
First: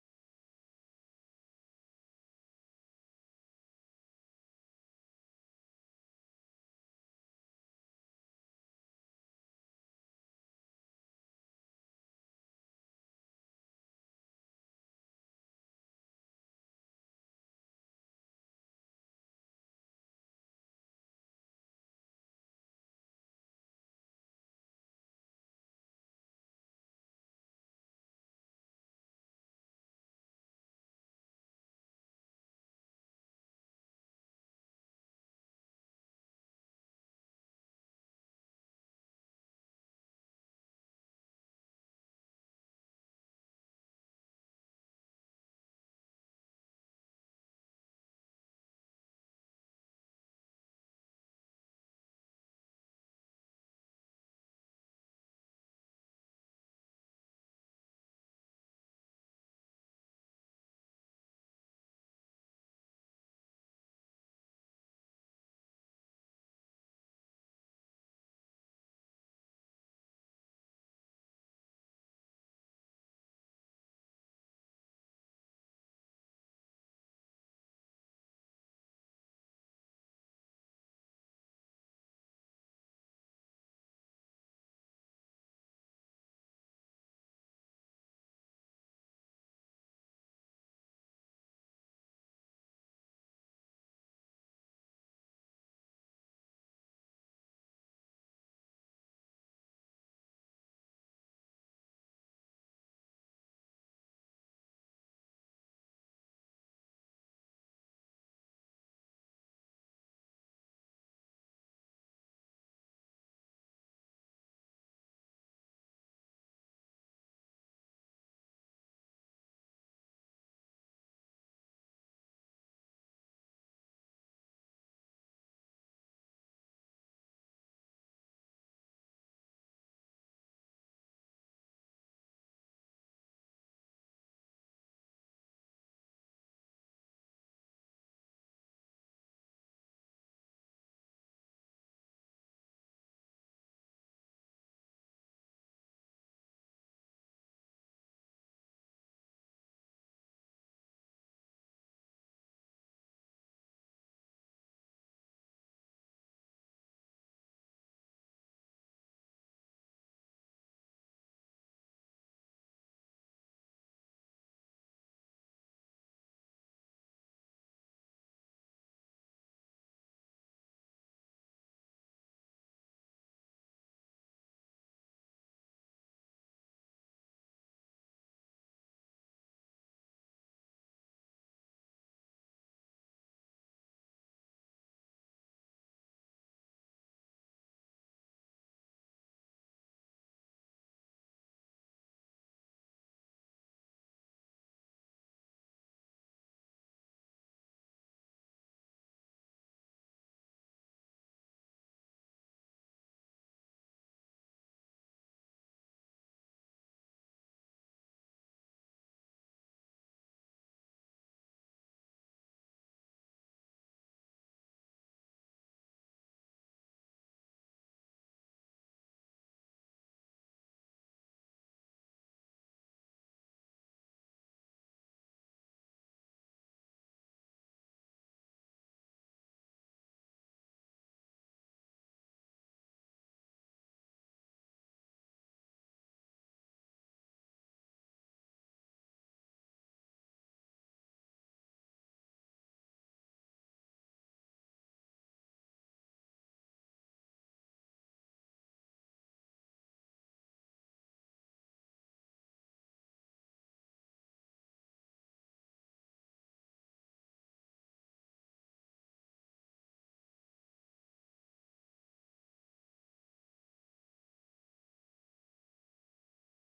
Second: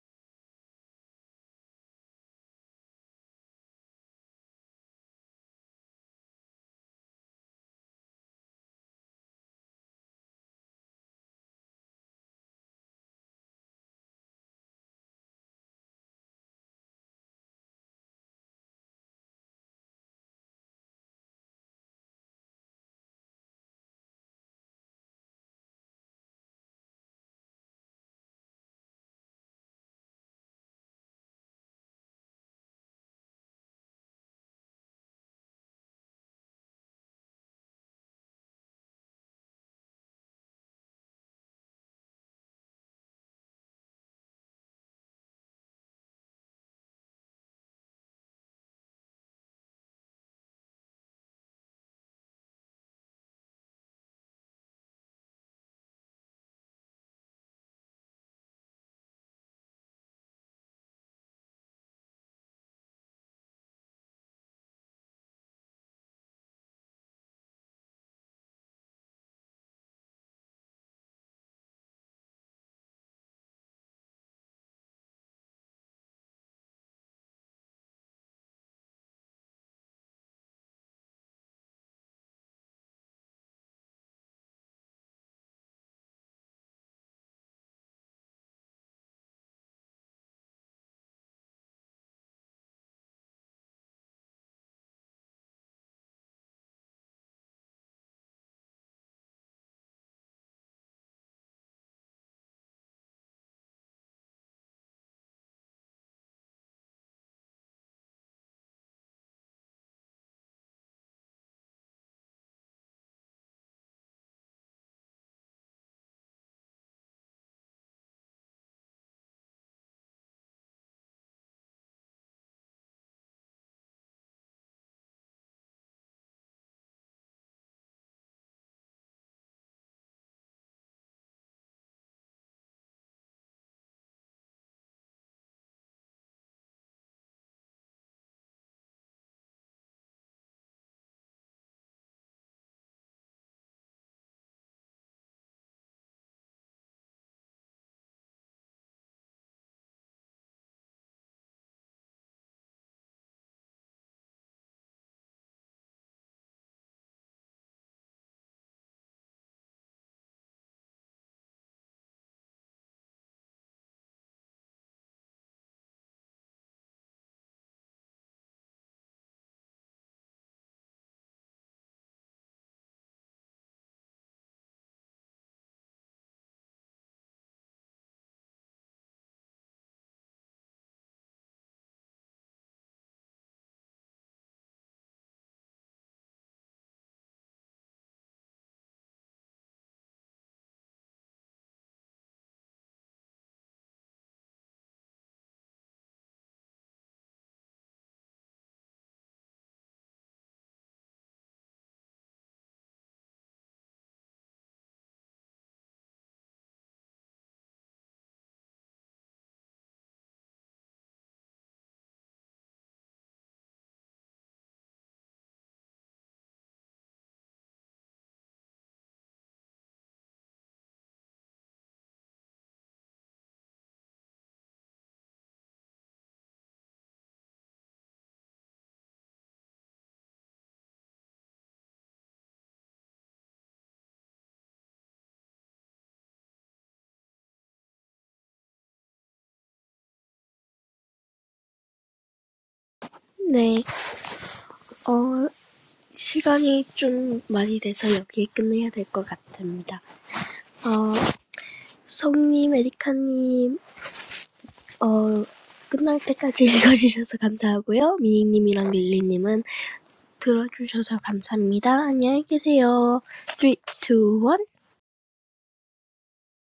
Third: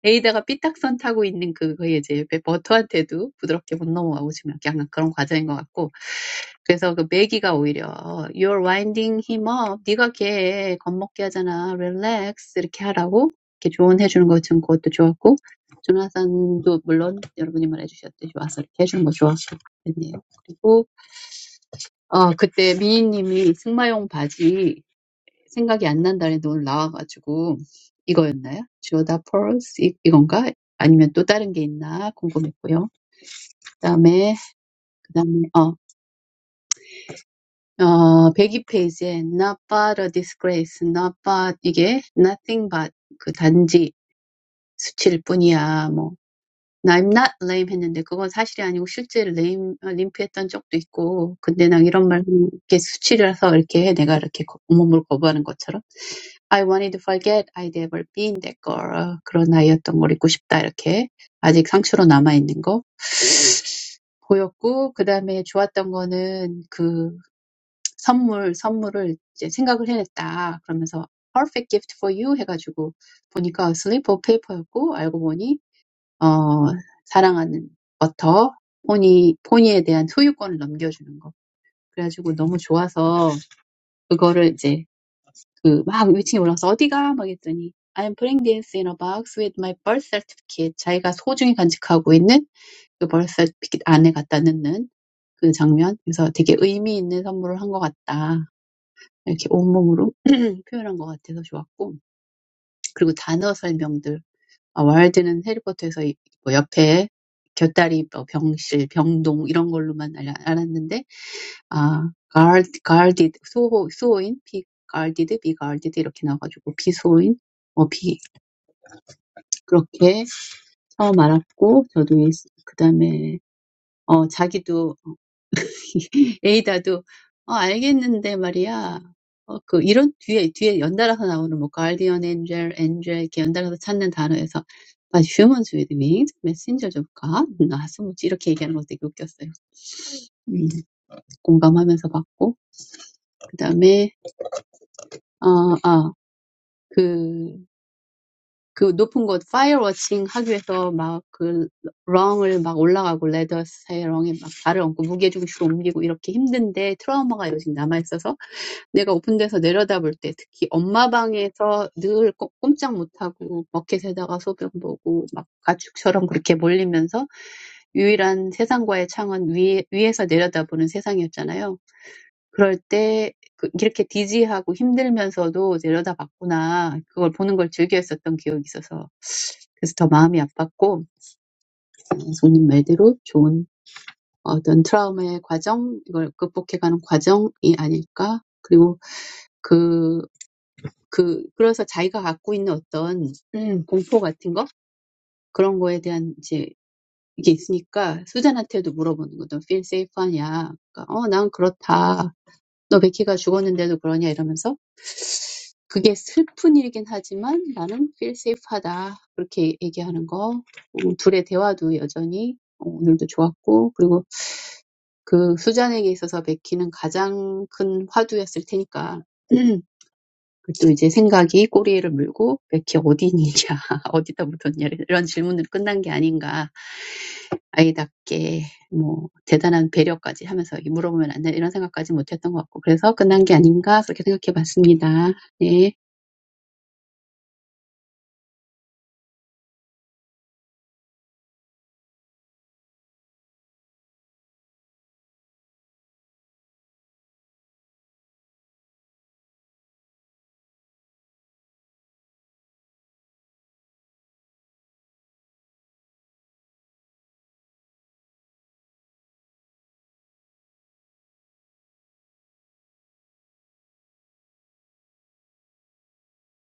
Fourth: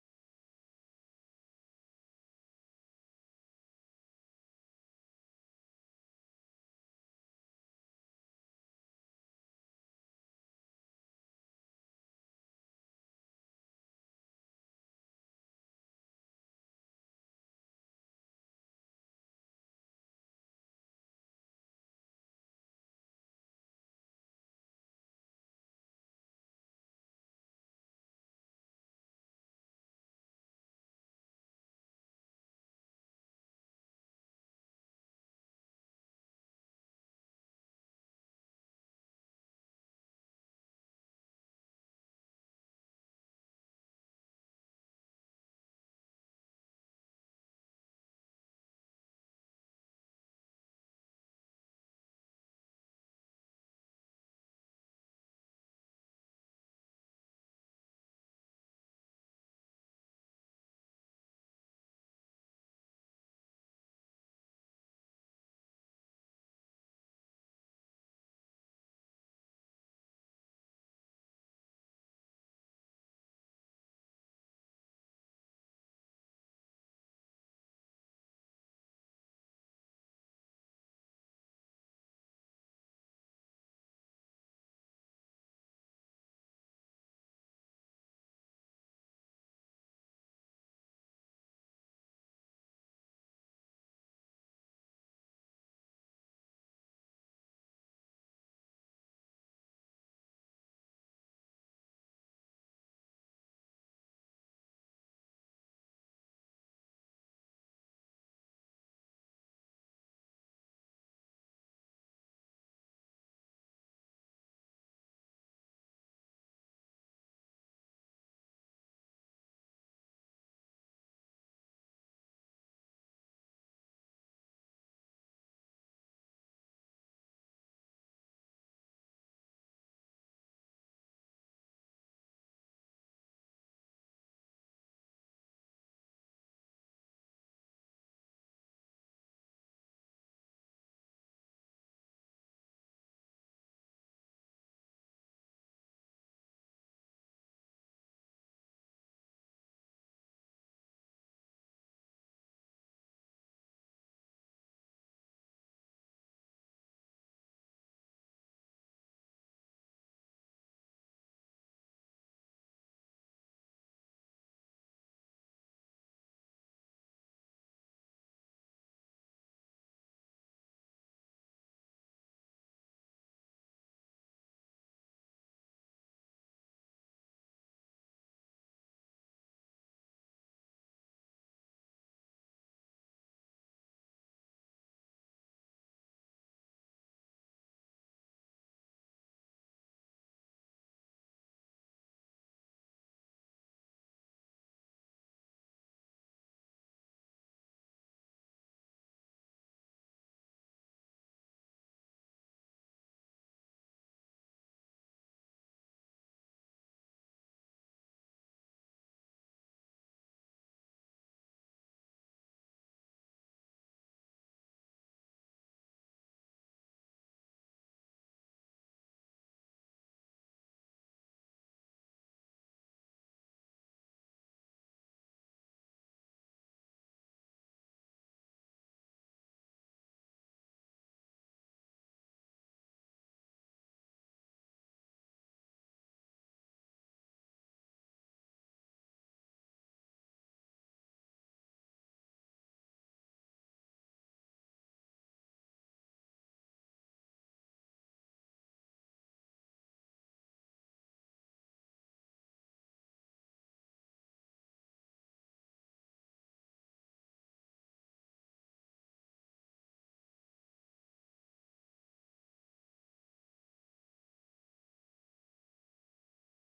에이다가 삐딱선 타고 있는 그거에 이제 배- 버터한테도 부드럽게 못 넘어가고 지금 약간 그런 과정인 것 같고 그래서 그 매기가 오히려 You're winding him up. 네가 걔 겁먹게 하잖아. Relax 이렇게 하라고 이렇게 조언해 주는 것 지금 그것도 좋았고 조나산도 물론 여러분이 말해주셨듯이 와서 이렇게 해주는 거 좋았고 그랬네요. 그리고 어 그때 미인님이 승마용 바지 Jewel, pearls, 이- 이건가? 아니면 또 다른 게 있나 궁금했고요. 그다음에 그다음에 어어 back page에 not but a disgrace, not but 이게 nothing but 그 단지 수치일 뿐이야 뭐. I'm not lame,했는데 그건 사실이 아니고 실제로 lame, 아, 림프했던 적도 있고 근데 난 이런 말 이렇게 수치라서 이렇게 해. 내가 이렇게 거- 온몸을 거부하는 것처럼 I wanted to forget I'd ever been that girl 그런 아이였던 걸 잊고 싶다 이렇게 아직 상처로 남아 있는 거 보였고 그 다음에 좋았던 거는 그 선물 선물을 이제 생각을 해냈다 그러면서 perfect gift for you 해가지고 보니까 slip of paper였고 알고 보니 어, 사랑하는 버터, 포니, 포니에 대한 소유권을 넘겨주는 거. 그래가지고 너무 좋아서 그거를 이제 그막 위층에 올라가서 어디가? 막 했더니 I'm putting this in a box with my birth certificate. 자기가 소중히 간직하고 있는 그 birth certificate 안에 갖다 넣는 그 장면. 그래서 되게 의미 있는 선물을 한것 같다. 이렇게 온몸으로 (clears throat) 표현한 것 같아서 좋았고. 그리고 단어 설명들. Wild는 해리포터에서 이- 뭐 옆에 곁다리 뭐 병실 병동 이런 걸로만 알, 알았는데, Gal Gal did, Soho Sohoin, Gal did, Big Gal did 이렇게 나가지고, Big Sohoin, Big 그렇게 저 말았고, 저도 그 다음에 어 자기도 (laughs) 에이다도 어, 알겠는데 말이야. 어, 그 이런 뒤에 뒤에 연달아서 나오는 뭐 guardian angel, angel 이렇게 연달아서 찾는 단어에서 but humans with wings, messengers of God, 나서 이렇게 얘기하는 것도 되게 웃겼어요. 음, 공감하면서 봤고 그다음에 어아그 그그 높은 곳 파이어 워칭 학교에서 막그 렁을 막 올라가고 레더 사이 렁에 막 발을 얹고 무게 중심을 옮기고 이렇게 힘든데 트라우마가 요즘 남아 있어서 내가 오픈돼서 내려다볼 때 특히 엄마 방에서 늘 꼼- 꼼짝 못하고 버킷에다가 소변 보고 막 가축처럼 그렇게 몰리면서 유일한 세상과의 창은 위, 위에서 내려다보는 세상이었잖아요. 그럴 때 그- 이렇게 디지하고 힘들면서도 내려다봤구나. 그걸 보는 걸 즐겨 했었던 기억이 있어서 그래서 더 마음이 아팠고 음, 손님 말대로 좋은 어떤 트라우마의 과정, 이걸 극복해가는 과정이 아닐까. 그리고 그 그 그래서 자기가 갖고 있는 어떤 음, 공포 같은 거 그런 거에 대한 이제 이게 있으니까 수잔한테도 물어보는 거죠. feel safe하냐? 그러니까 어, 난 그렇다. 너 베키가 죽었는데도 그러냐 이러면서 그게 슬픈 일이긴 하지만 나는 feel safe하다 그렇게 얘기하는 거 어, 둘의 대화도 여전히 어, 오늘도 좋았고 그리고 그 수잔에게 있어서 베키는 가장 큰 화두였을 테니까 또 이제 생각이 꼬리를 물고 백희 어디니냐 (laughs) 어디다 묻었냐 이런 질문으로 끝난 게 아닌가 아이답게 뭐 대단한 배려까지 하면서 이게 물어보면 안 되나 이런 생각까지 못했던 것 같고 그래서 끝난 게 아닌가 그렇게 생각해봤습니다. 네. 네, 어, 시간이 좀 많이 돼서 여기에 끝내야 될 것 같습니다. 어, 송님, 에리카님, 어, 끝날 때까지 (laughs) 읽어주셔서 감사하고요. 미니님이랑 릴리님은 들어주셔서 감사합니다. 안녕히 계세요. three, two, one.